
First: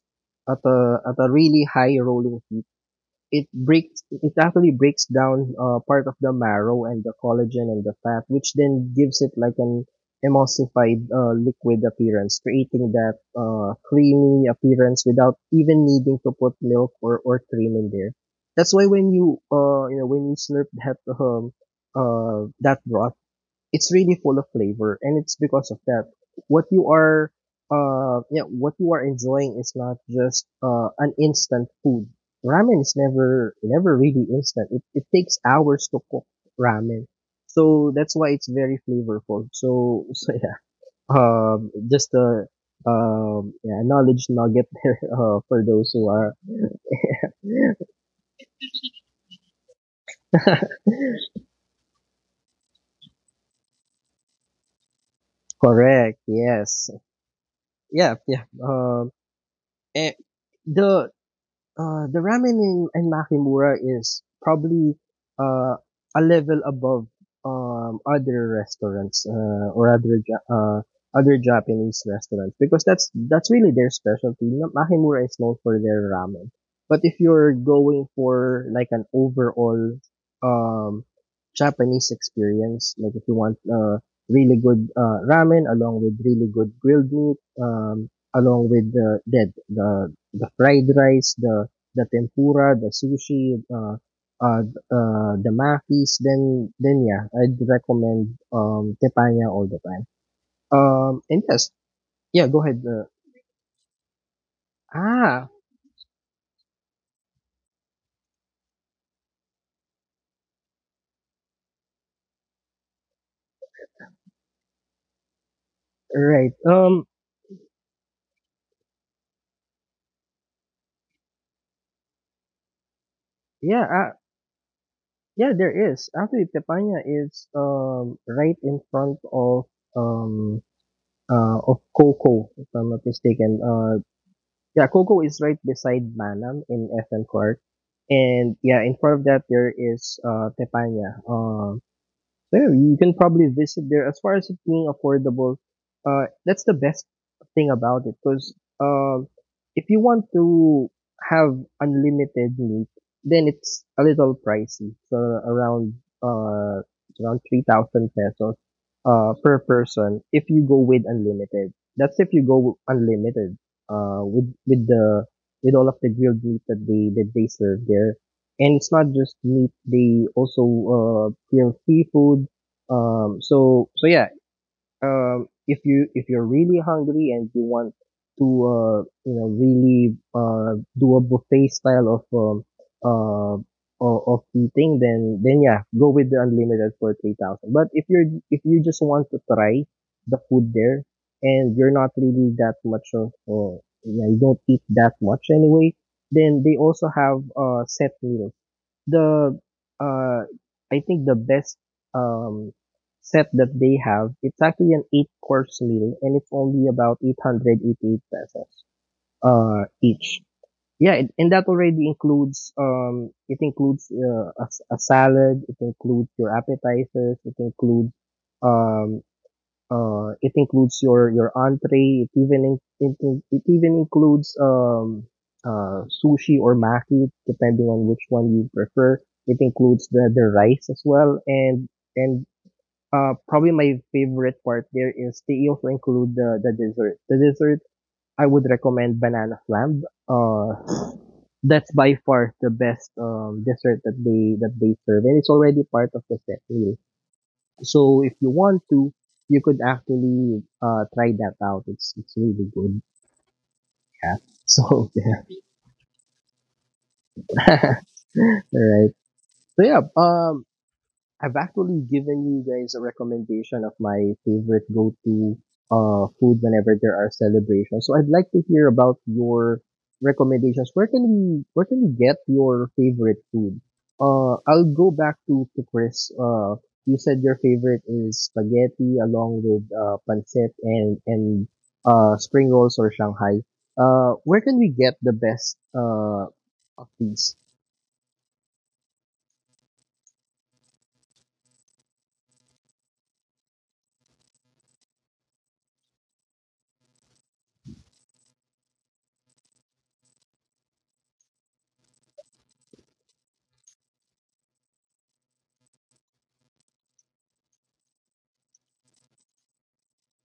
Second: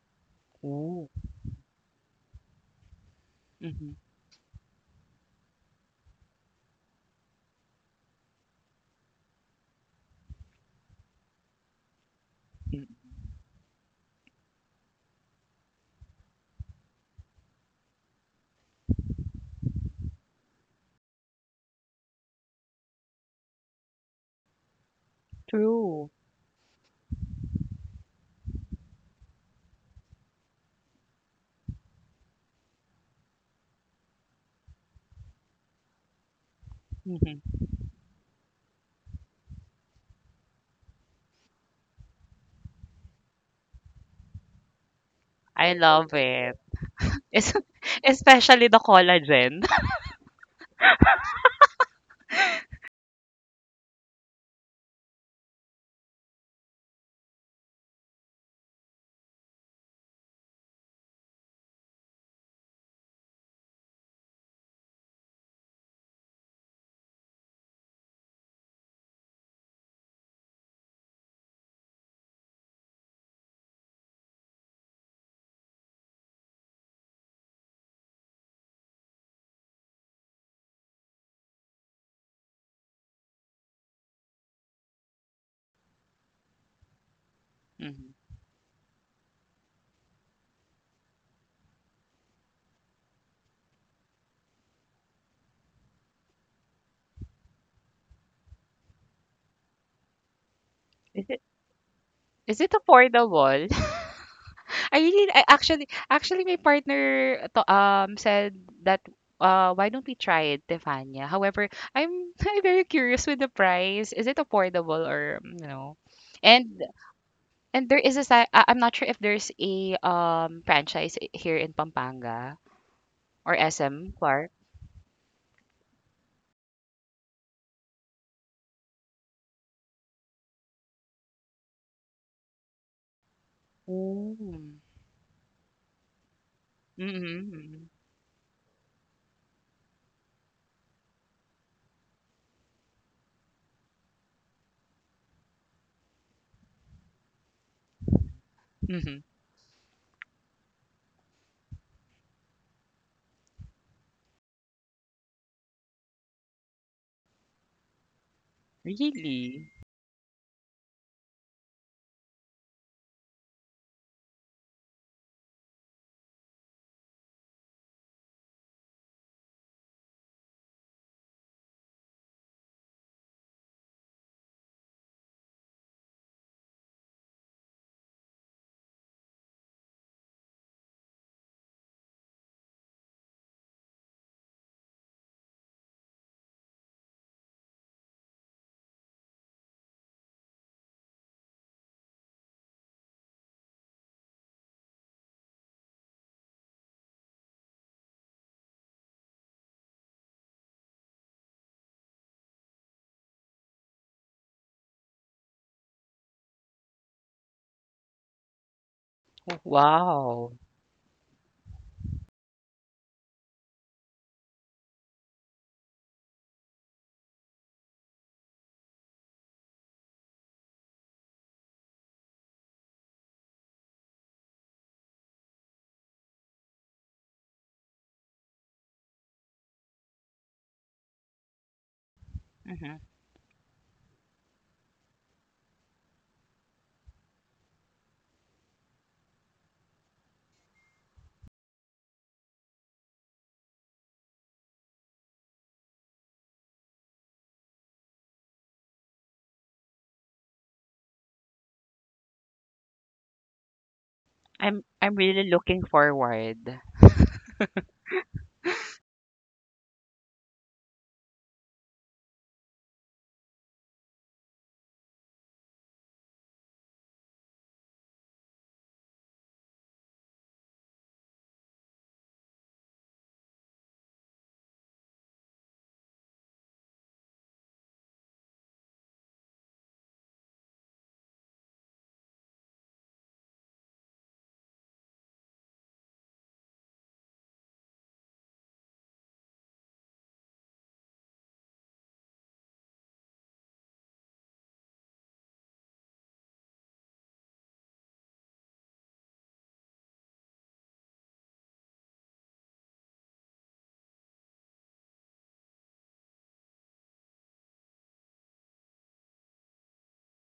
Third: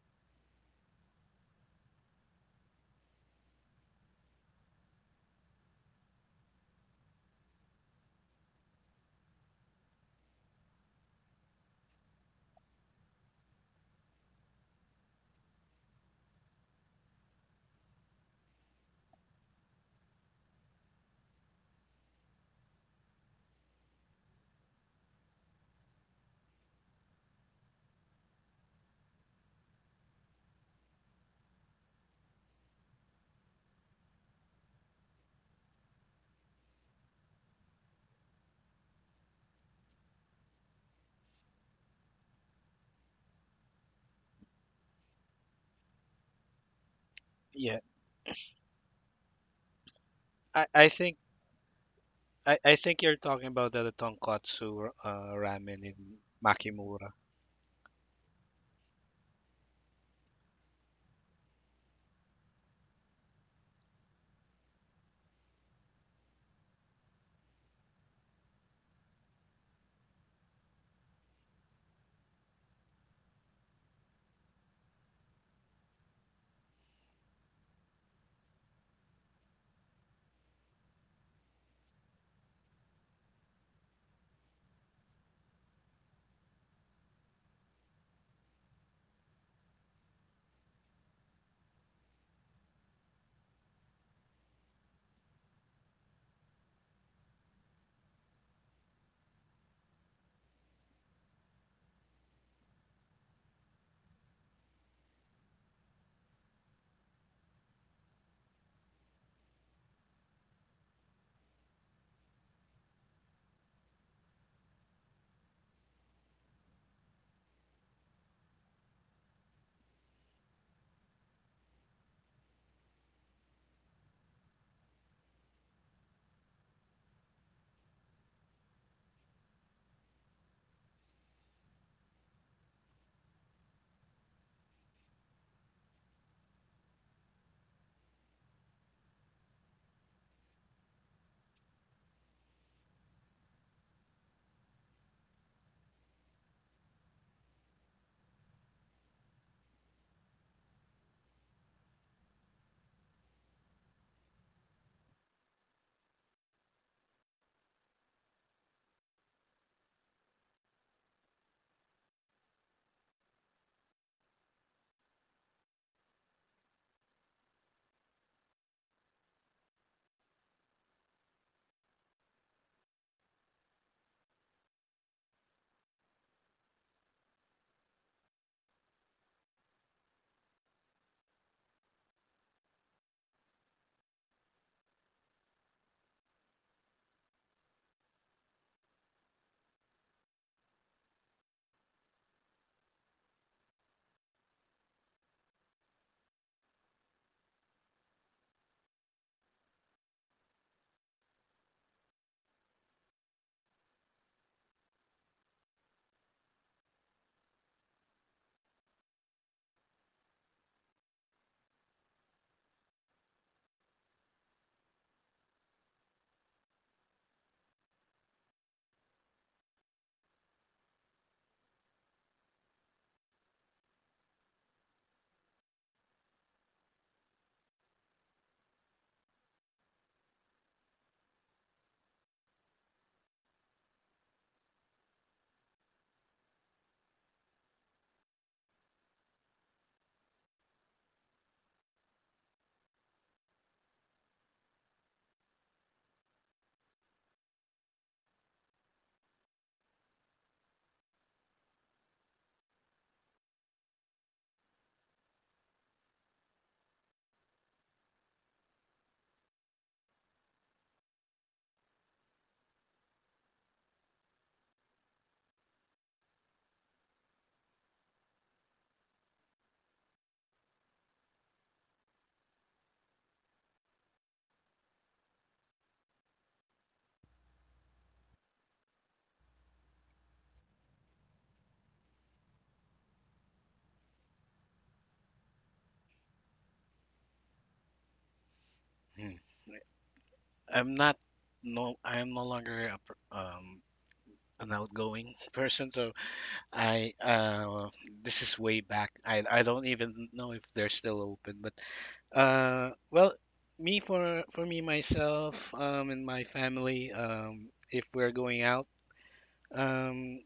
Speaker 1: at a really high rolling heat.
Speaker 3: Mhm,
Speaker 1: It actually breaks down part of the marrow and the collagen and the fat, which then gives it like an emulsified liquid appearance,
Speaker 3: mm,
Speaker 1: creating that creamy appearance without even needing to put milk or, cream in there. That's why when you you know when you slurp that broth, it's really full of flavor, and it's because of
Speaker 3: true,
Speaker 1: that what you are yeah what you are enjoying is not just an instant food. Ramen is never really instant. It, takes hours to cook ramen,
Speaker 3: mhm.
Speaker 1: so that's why it's very flavorful, so so yeah, just a yeah knowledge nugget there, for
Speaker 3: I
Speaker 1: those who
Speaker 3: love
Speaker 1: are
Speaker 3: it. Es
Speaker 2: Yeah.
Speaker 3: especially the collagen.
Speaker 2: I think I think you're talking about the tonkatsu ramen in
Speaker 1: Correct. Yes.
Speaker 2: Makimura.
Speaker 1: Yeah, yeah. And the the ramen in, Makimura is probably uh, a level above other restaurants other Japanese restaurants because that's really their specialty. Makimura is known for their ramen, but if you're going for like an overall um, Japanese experience, like if you want really good ramen along with really good grilled meat,
Speaker 3: Mhm.
Speaker 1: along with the fried rice, the tempura, the sushi, uh, the makis, then yeah, I'd recommend tepanya all the time.
Speaker 3: Is
Speaker 1: And
Speaker 3: it
Speaker 1: yes, yeah,
Speaker 3: is
Speaker 1: go
Speaker 3: it
Speaker 1: ahead.
Speaker 3: affordable? I
Speaker 1: Ah,
Speaker 3: actually actually my partner to, said that why don't we try it, Tefania? However, I'm I'm very curious with the price. Is it affordable or mm, you know?
Speaker 1: right.
Speaker 3: And and there is a I- I'm not sure if there's a franchise here in Pampanga or
Speaker 1: Yeah,
Speaker 3: SM Clark.
Speaker 1: yeah, there is actually tepanya is right in front of um Coco, if I'm not mistaken.
Speaker 3: Mm.
Speaker 1: Yeah, Coco is right beside Manam in FM Court.
Speaker 3: Mm-hmm.
Speaker 1: And yeah, in front of that there is Tepanya. So yeah, you can probably visit there. As far as it being affordable, that's the best thing about it. Because
Speaker 3: Mhm.
Speaker 1: um, if you want to have unlimited meat, then it's a little pricey. So around uh it's around 3,000 pesos per
Speaker 3: Really?
Speaker 1: person if you go with unlimited. That's if you go unlimited uh with with the with all of the grilled meat that they serve there, and it's not just meat, they also grill seafood. So yeah, if you if you're really hungry and you want to really do a buffet style of uh eating, then yeah, go with the unlimited for 3,000. But if you're if you just want to try the food there, and you're not really that much of you know, you don't eat that much anyway, then they also have set meals. The uh I think the best um set that they have, it's actually an eight course meal and it's only about 888 pesos
Speaker 3: Oh,
Speaker 1: each.
Speaker 3: wow.
Speaker 1: Yeah, and that already includes it includes a salad, it includes your appetizers, it includes um your, entree. It even, it even includes, sushi or maki, depending on which one you prefer. It includes the rice as well. And, Probably my favorite part there is they also include the dessert. The dessert, I would recommend banana flam. That's by far the best, dessert that they serve. And it's already part of the set meal. So if you want to, you could actually try that out. It's really good. Yeah. So
Speaker 3: I'm
Speaker 1: yeah.
Speaker 3: really looking forward.
Speaker 1: All right. So yeah. I've actually given you guys a recommendation of my favorite go-to food whenever there are celebrations. So I'd like to hear about your recommendations. Where can we get your favorite food? I'll go back to Chris. You said your favorite is spaghetti along with pancit and spring rolls or Shanghai. Where can we get the best of these?
Speaker 2: Hmm. I'm not no I'm no longer an outgoing person, so I this is way back. I don't even know if they're still open, but well, me for me myself and my family, if we're going out, um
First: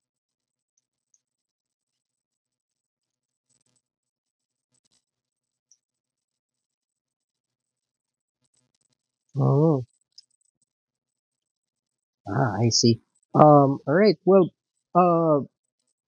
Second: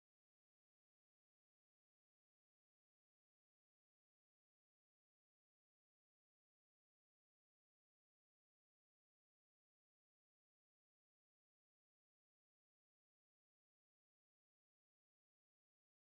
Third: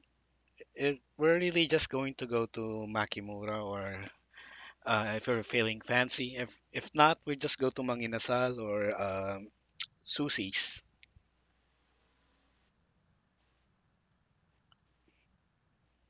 Speaker 2: we're really just going to go to Makimura or if we're feeling fancy. If not, we just go to Manginasal or Sushi's.
Speaker 1: Ah, I see. Alright, well, uh,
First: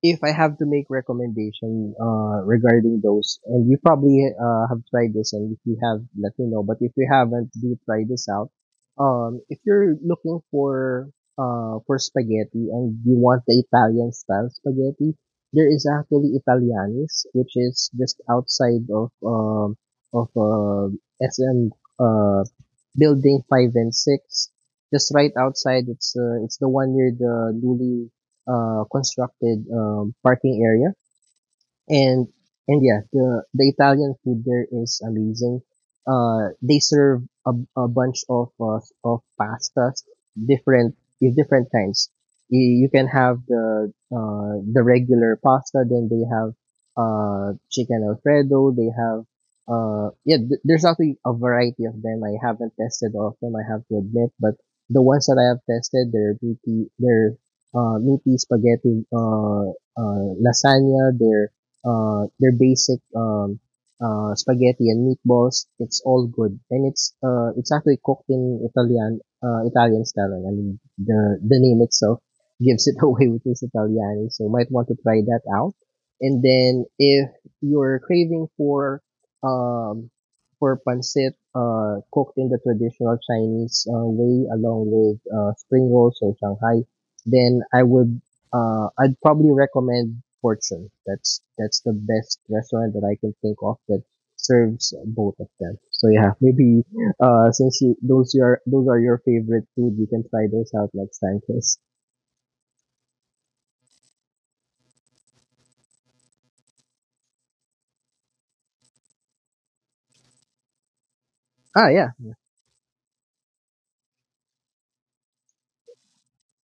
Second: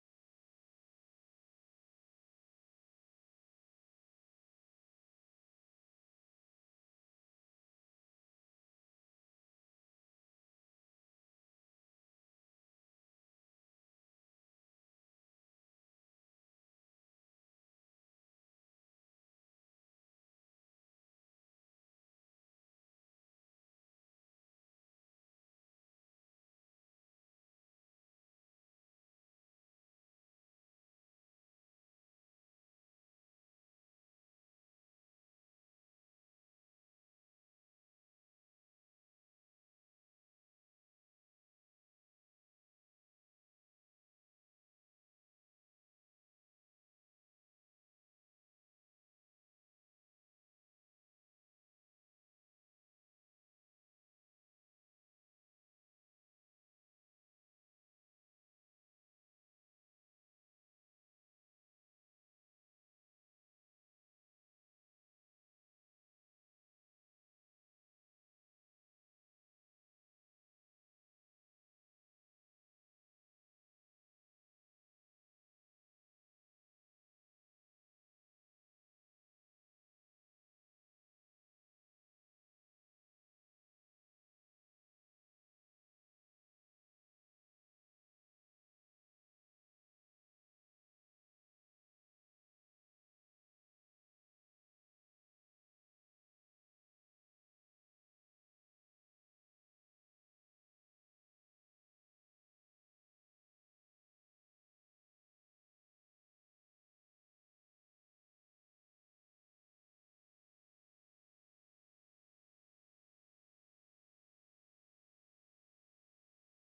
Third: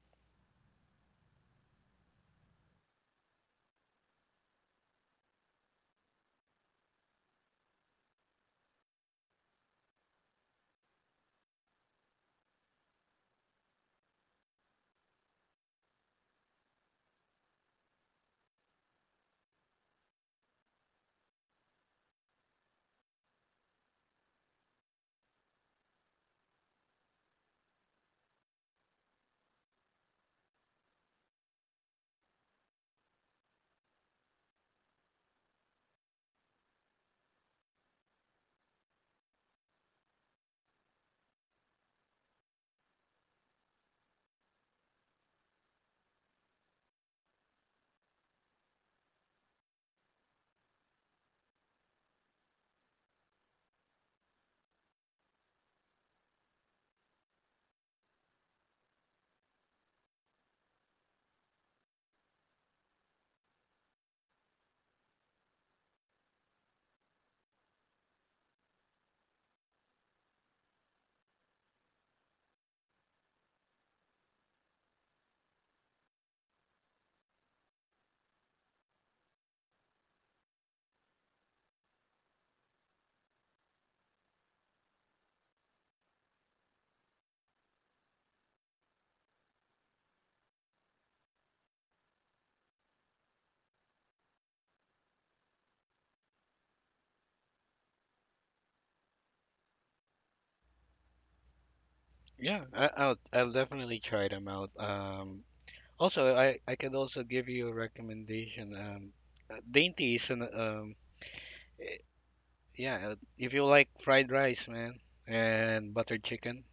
Speaker 1: if I have to make recommendation regarding those, and you probably have tried this, and if you have, let me know. But if you haven't, do try this out. If you're looking for spaghetti and you want the Italian style spaghetti, there is actually Italianis, which is just outside of of uh, SM uh, building five and six, just right outside. It's the one near the newly constructed parking area and and yeah, the Italian food there is amazing. They serve a bunch of pastas, different with different kinds. You can have the regular pasta, then they have chicken alfredo. They have there's actually a variety of them. I haven't tested all of them. I have to admit, but the ones that I have tested, they're meaty spaghetti, lasagna, they're their basic spaghetti and meatballs. It's all good, and it's actually cooked in Italian style. I mean, the name itself gives it away, which is Italiani. So you might want to try that out. And then if you're craving um, for pancit cooked in the traditional Chinese way, along with spring rolls or Shanghai, then I'd probably recommend Fortune. That's the best restaurant that I can think of that serves both of them. So yeah, maybe since you, those your those are your favorite food, you can try those out next time, Chris.
Speaker 2: Yeah, I'll definitely try them out. Also, I could also give you a recommendation. Dainty is an
Speaker 1: Ah, yeah.
Speaker 2: yeah. If you like fried rice, man, and buttered chicken.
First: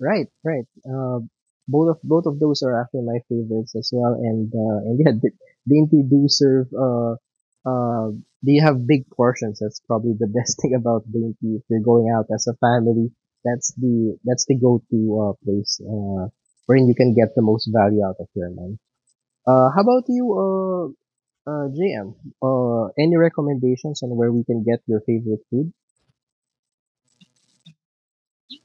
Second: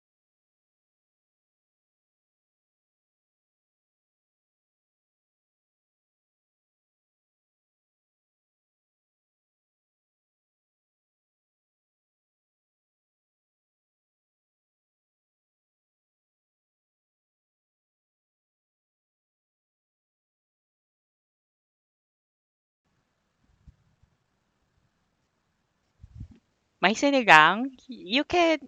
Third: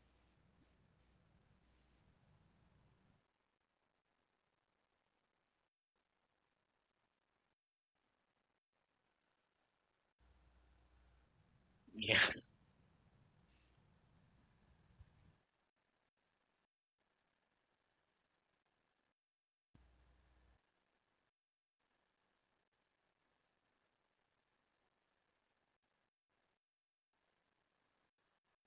Speaker 1: Right, right. Both of those are actually my favorites as well, and yeah, the do serve. Uh, they have big portions. That's probably the best thing about dainty. If you're going
Speaker 2: Yeah.
Speaker 1: out as a family, that's the go-to place wherein you can get the most value out of your money. How about you, JM? Any recommendations on where we can get your favorite food?
Speaker 3: My sinigang,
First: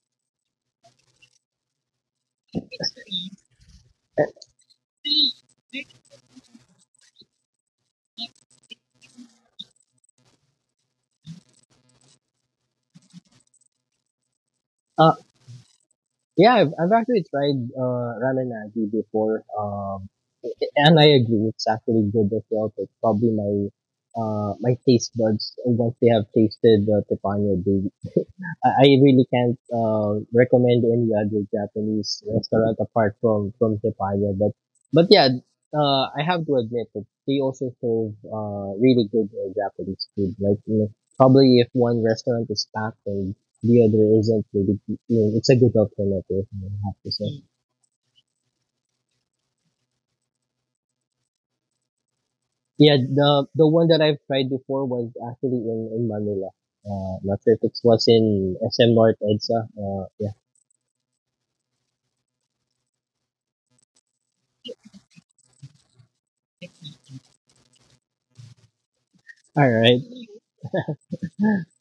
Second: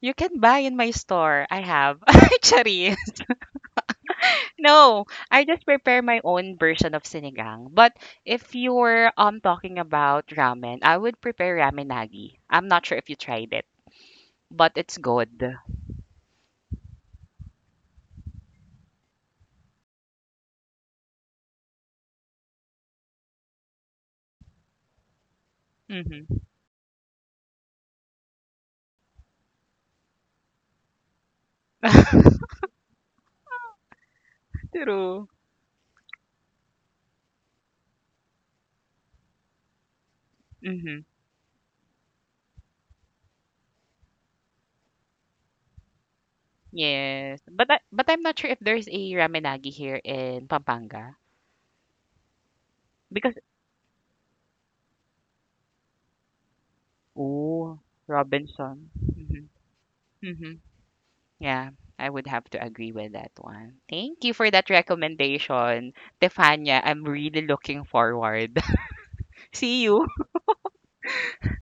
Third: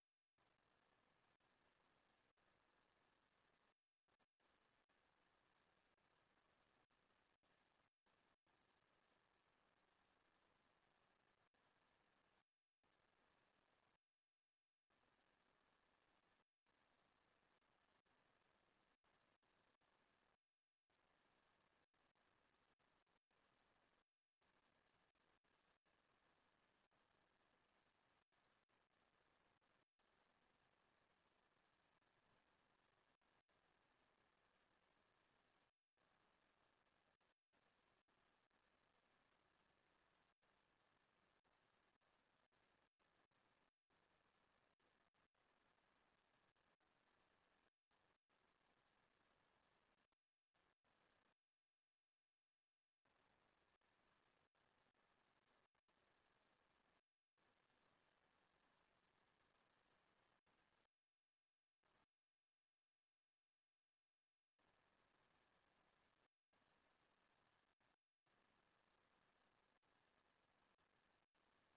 Speaker 3: you can buy in my store. I have. Actually. No, I just prepare my own version of sinigang. But if you're talking about ramen, I would prepare ramen nagi. I'm not sure if you tried it, but it's
Speaker 1: Uh,
Speaker 3: good.
Speaker 1: Yeah, I've actually tried ramen nagi before, and I agree it's actually good as well. But probably my taste buds once they have
Speaker 3: Mhm.
Speaker 1: tasted the teppanyaki, they I really can't recommend any other Japanese restaurant apart from Teppanyaki. But yeah,
Speaker 3: True.
Speaker 1: I have to admit that they also serve really good Japanese food. Like you know,
Speaker 3: Mhm.
Speaker 1: probably if one restaurant is packed and the other isn't, really, you know, it's a good alternative. I have to say.
Speaker 3: Yes. But I, but I'm not sure if there's a ramen nagi here in Pampanga.
Speaker 1: Yeah,
Speaker 3: Because.
Speaker 1: the one that I've tried before was actually in Manila. Not sure if it
Speaker 3: Oh,
Speaker 1: was in SM
Speaker 3: Robinson.
Speaker 1: North
Speaker 3: Mhm,
Speaker 1: Edsa. Yeah.
Speaker 3: mhm. Yeah, I would have to agree with that one. Thank you for that recommendation, Tefania. I'm really looking forward.
Speaker 1: All
Speaker 3: See
Speaker 1: right.
Speaker 3: you.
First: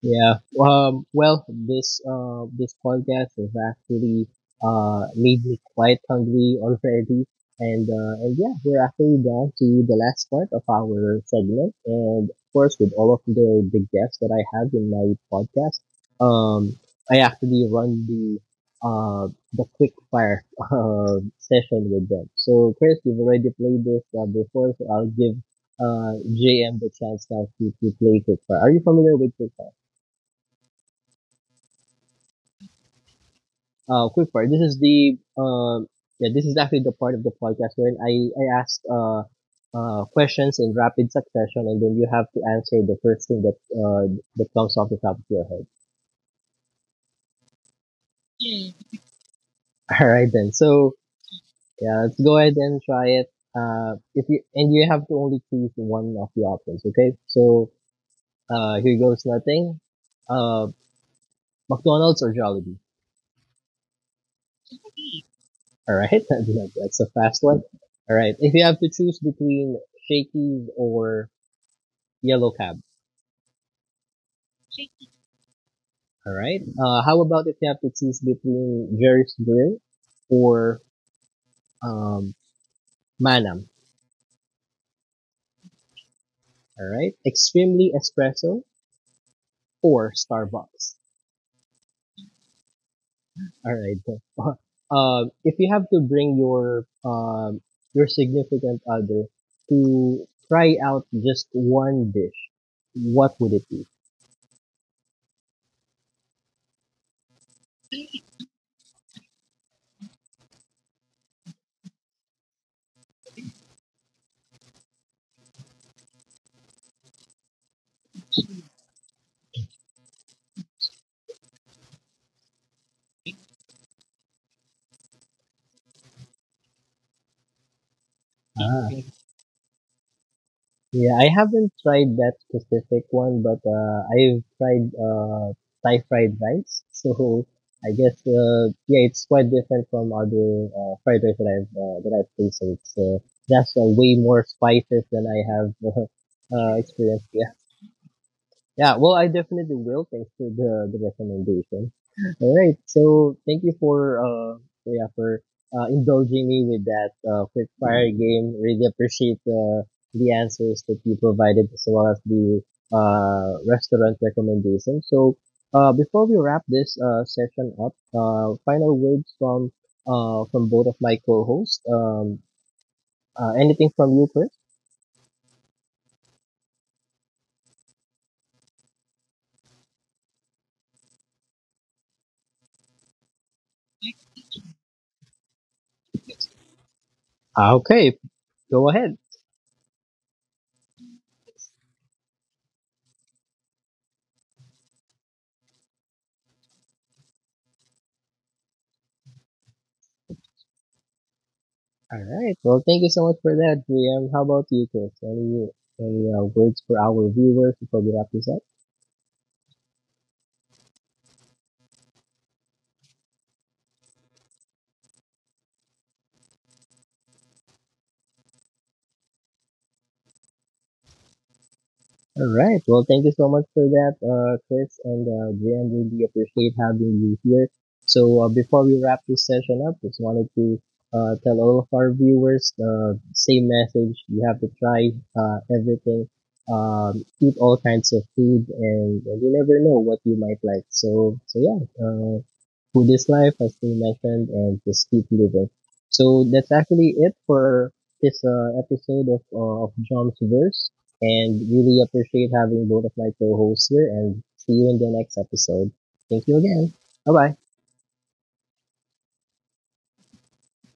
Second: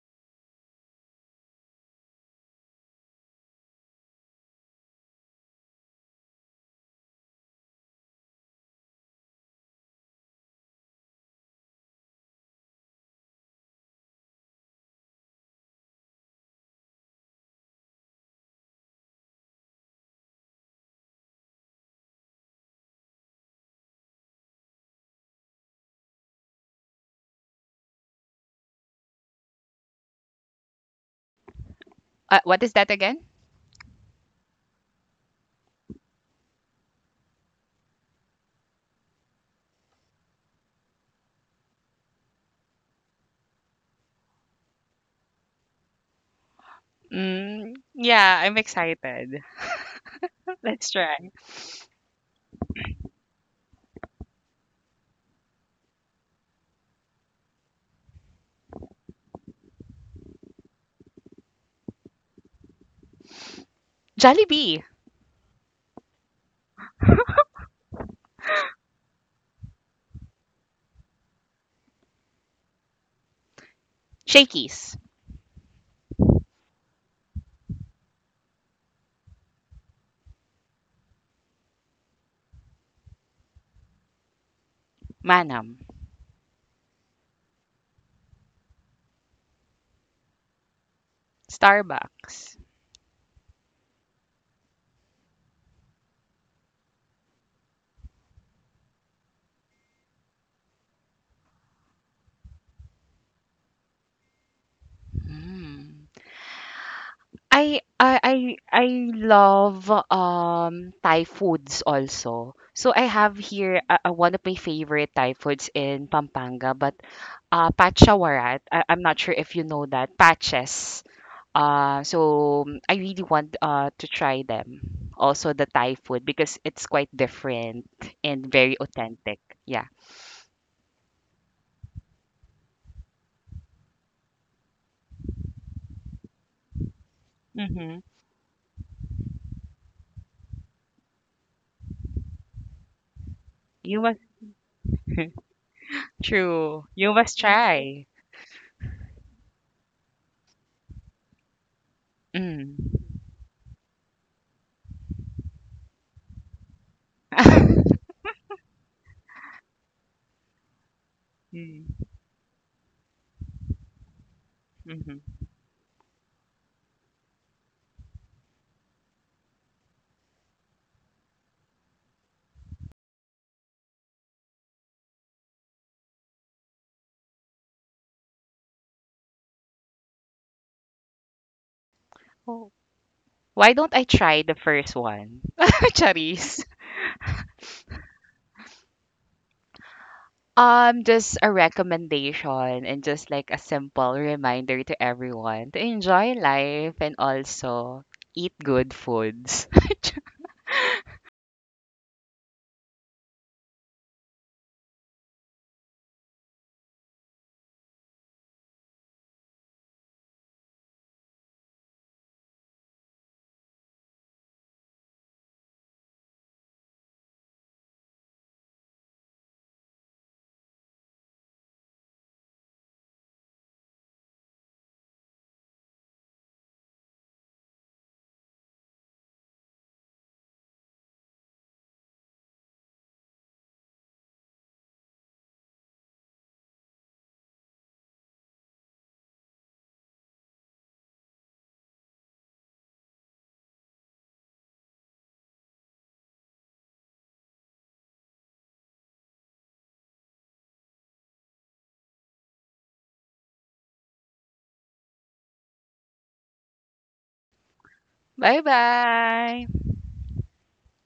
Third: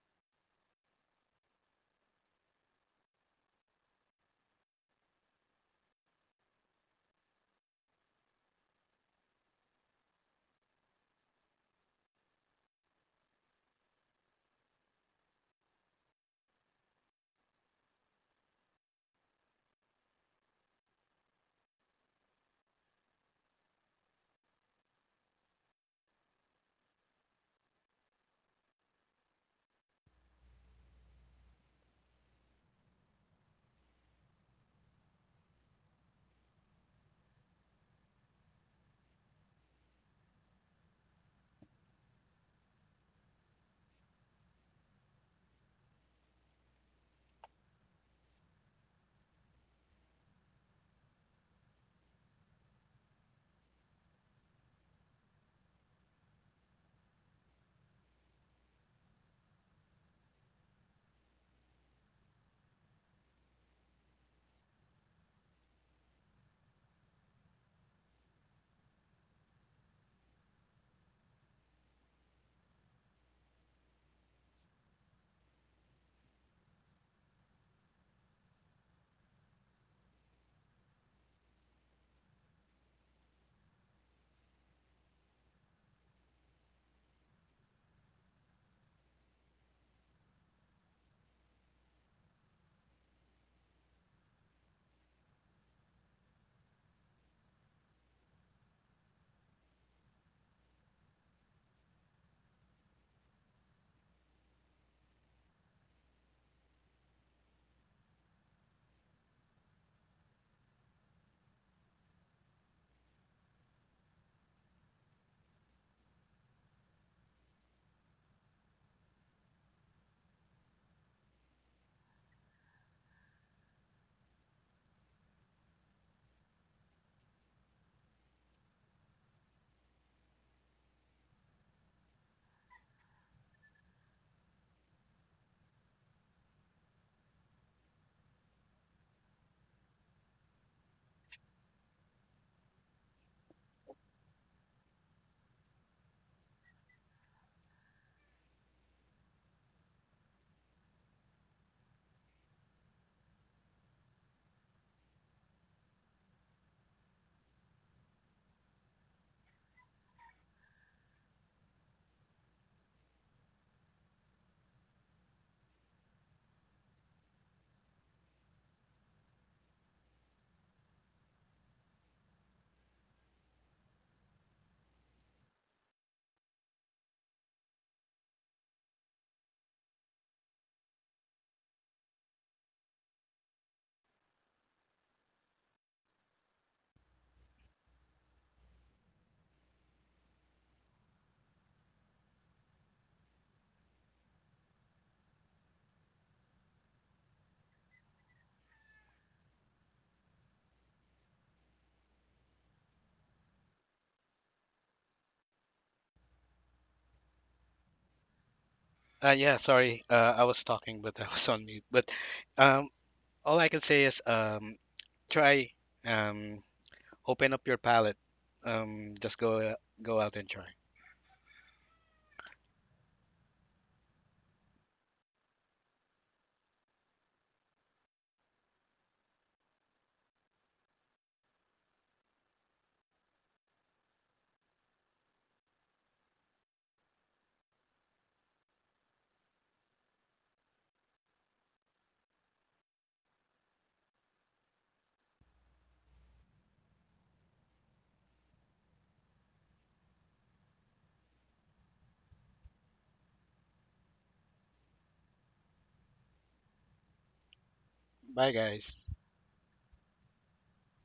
Speaker 1: Yeah. Well, this podcast has actually made me quite hungry already, and yeah, we're actually down to the last part of our segment, and of course, with all of the guests that I have in my podcast, um, I actually run the quick fire session with them. So Chris, you've already played this before, so I'll give JM the chance now to play quick fire. Are you familiar with quick fire?
Speaker 3: What is that again?
Speaker 1: Quick part. This is actually the part of the podcast where I ask questions in rapid succession, and then you have to answer the first thing that comes off the top of your head.
Speaker 3: Mm, yeah, I'm excited.
Speaker 1: All right, then.
Speaker 3: Let's
Speaker 1: So
Speaker 3: try.
Speaker 1: yeah, let's go ahead and try it. If you and you have to only choose one of the options. Okay, here goes nothing. Uh, McDonald's or Jollibee.
Speaker 3: Jollibee.
Speaker 1: All right, that's a fast one. All right, if you have to choose between Shakey's or Yellow Cab,
Speaker 3: Shakey's.
Speaker 1: all right. How about if you have to choose between Jerry's Grill or um, Manam?
Speaker 3: Manam.
Speaker 1: All right. Extremely Espresso or Starbucks?
Speaker 3: Starbucks.
Speaker 1: All right. If you have to bring your significant other to try out just one dish, what would it be?
Speaker 3: Mm. I love Thai foods also. So I have here one of my favorite Thai foods in Pampanga, but pachawarat. I, I'm not sure if you know that paches. So mm, I really want to try them. Also the Thai food because it's quite different and very
Speaker 1: Ah,
Speaker 3: authentic. Yeah.
Speaker 1: yeah, I haven't tried that specific one, but I've tried Thai fried rice. So I
Speaker 3: Mm-hmm.
Speaker 1: guess yeah, it's quite different from other fried rice that I've tasted. It's that's
Speaker 3: You
Speaker 1: Way
Speaker 3: must
Speaker 1: more spices than I have
Speaker 3: true. You
Speaker 1: experienced.
Speaker 3: must
Speaker 1: Yeah.
Speaker 3: try.
Speaker 1: Yeah, well, I definitely will. Thanks for the recommendation. All right,
Speaker 3: Mm.
Speaker 1: so thank you for indulging me with that quick fire game. Really appreciate the answers that you provided as well
Speaker 3: Mm-hmm.
Speaker 1: as the restaurant recommendation. So before we wrap this session up, final words from both of my co-hosts. Anything from you, Chris?
Speaker 3: Why don't I try the first one? Charis.
Speaker 1: Ah, okay, go ahead.
Speaker 3: Just a recommendation and just like a simple reminder to everyone to enjoy life and also eat good foods.
Speaker 1: All right. Well, thank you so much for that, GM. How about you, Chris? Any words for our viewers before we wrap this up?
Speaker 2: Yeah. Sorry, I was talking, but I was on mute. But um, all I can say is try um, open up your palate. Just go go out and try.
Speaker 1: All right. Well, thank you so much for that, Chris and Jan. Really appreciate having you here. So, before we wrap this session up, just wanted to tell all of our viewers the same message. You have to try everything, eat all kinds of food, and you never know what you might like. So, so yeah, food is life, as we mentioned, and just keep living. So, that's actually it for this episode of John's Verse and really appreciate having both of my co hosts here. And see you in the next episode. Thank you again. Bye bye.
Speaker 2: Bye,
Speaker 3: Bye
Speaker 2: guys.
Speaker 3: bye.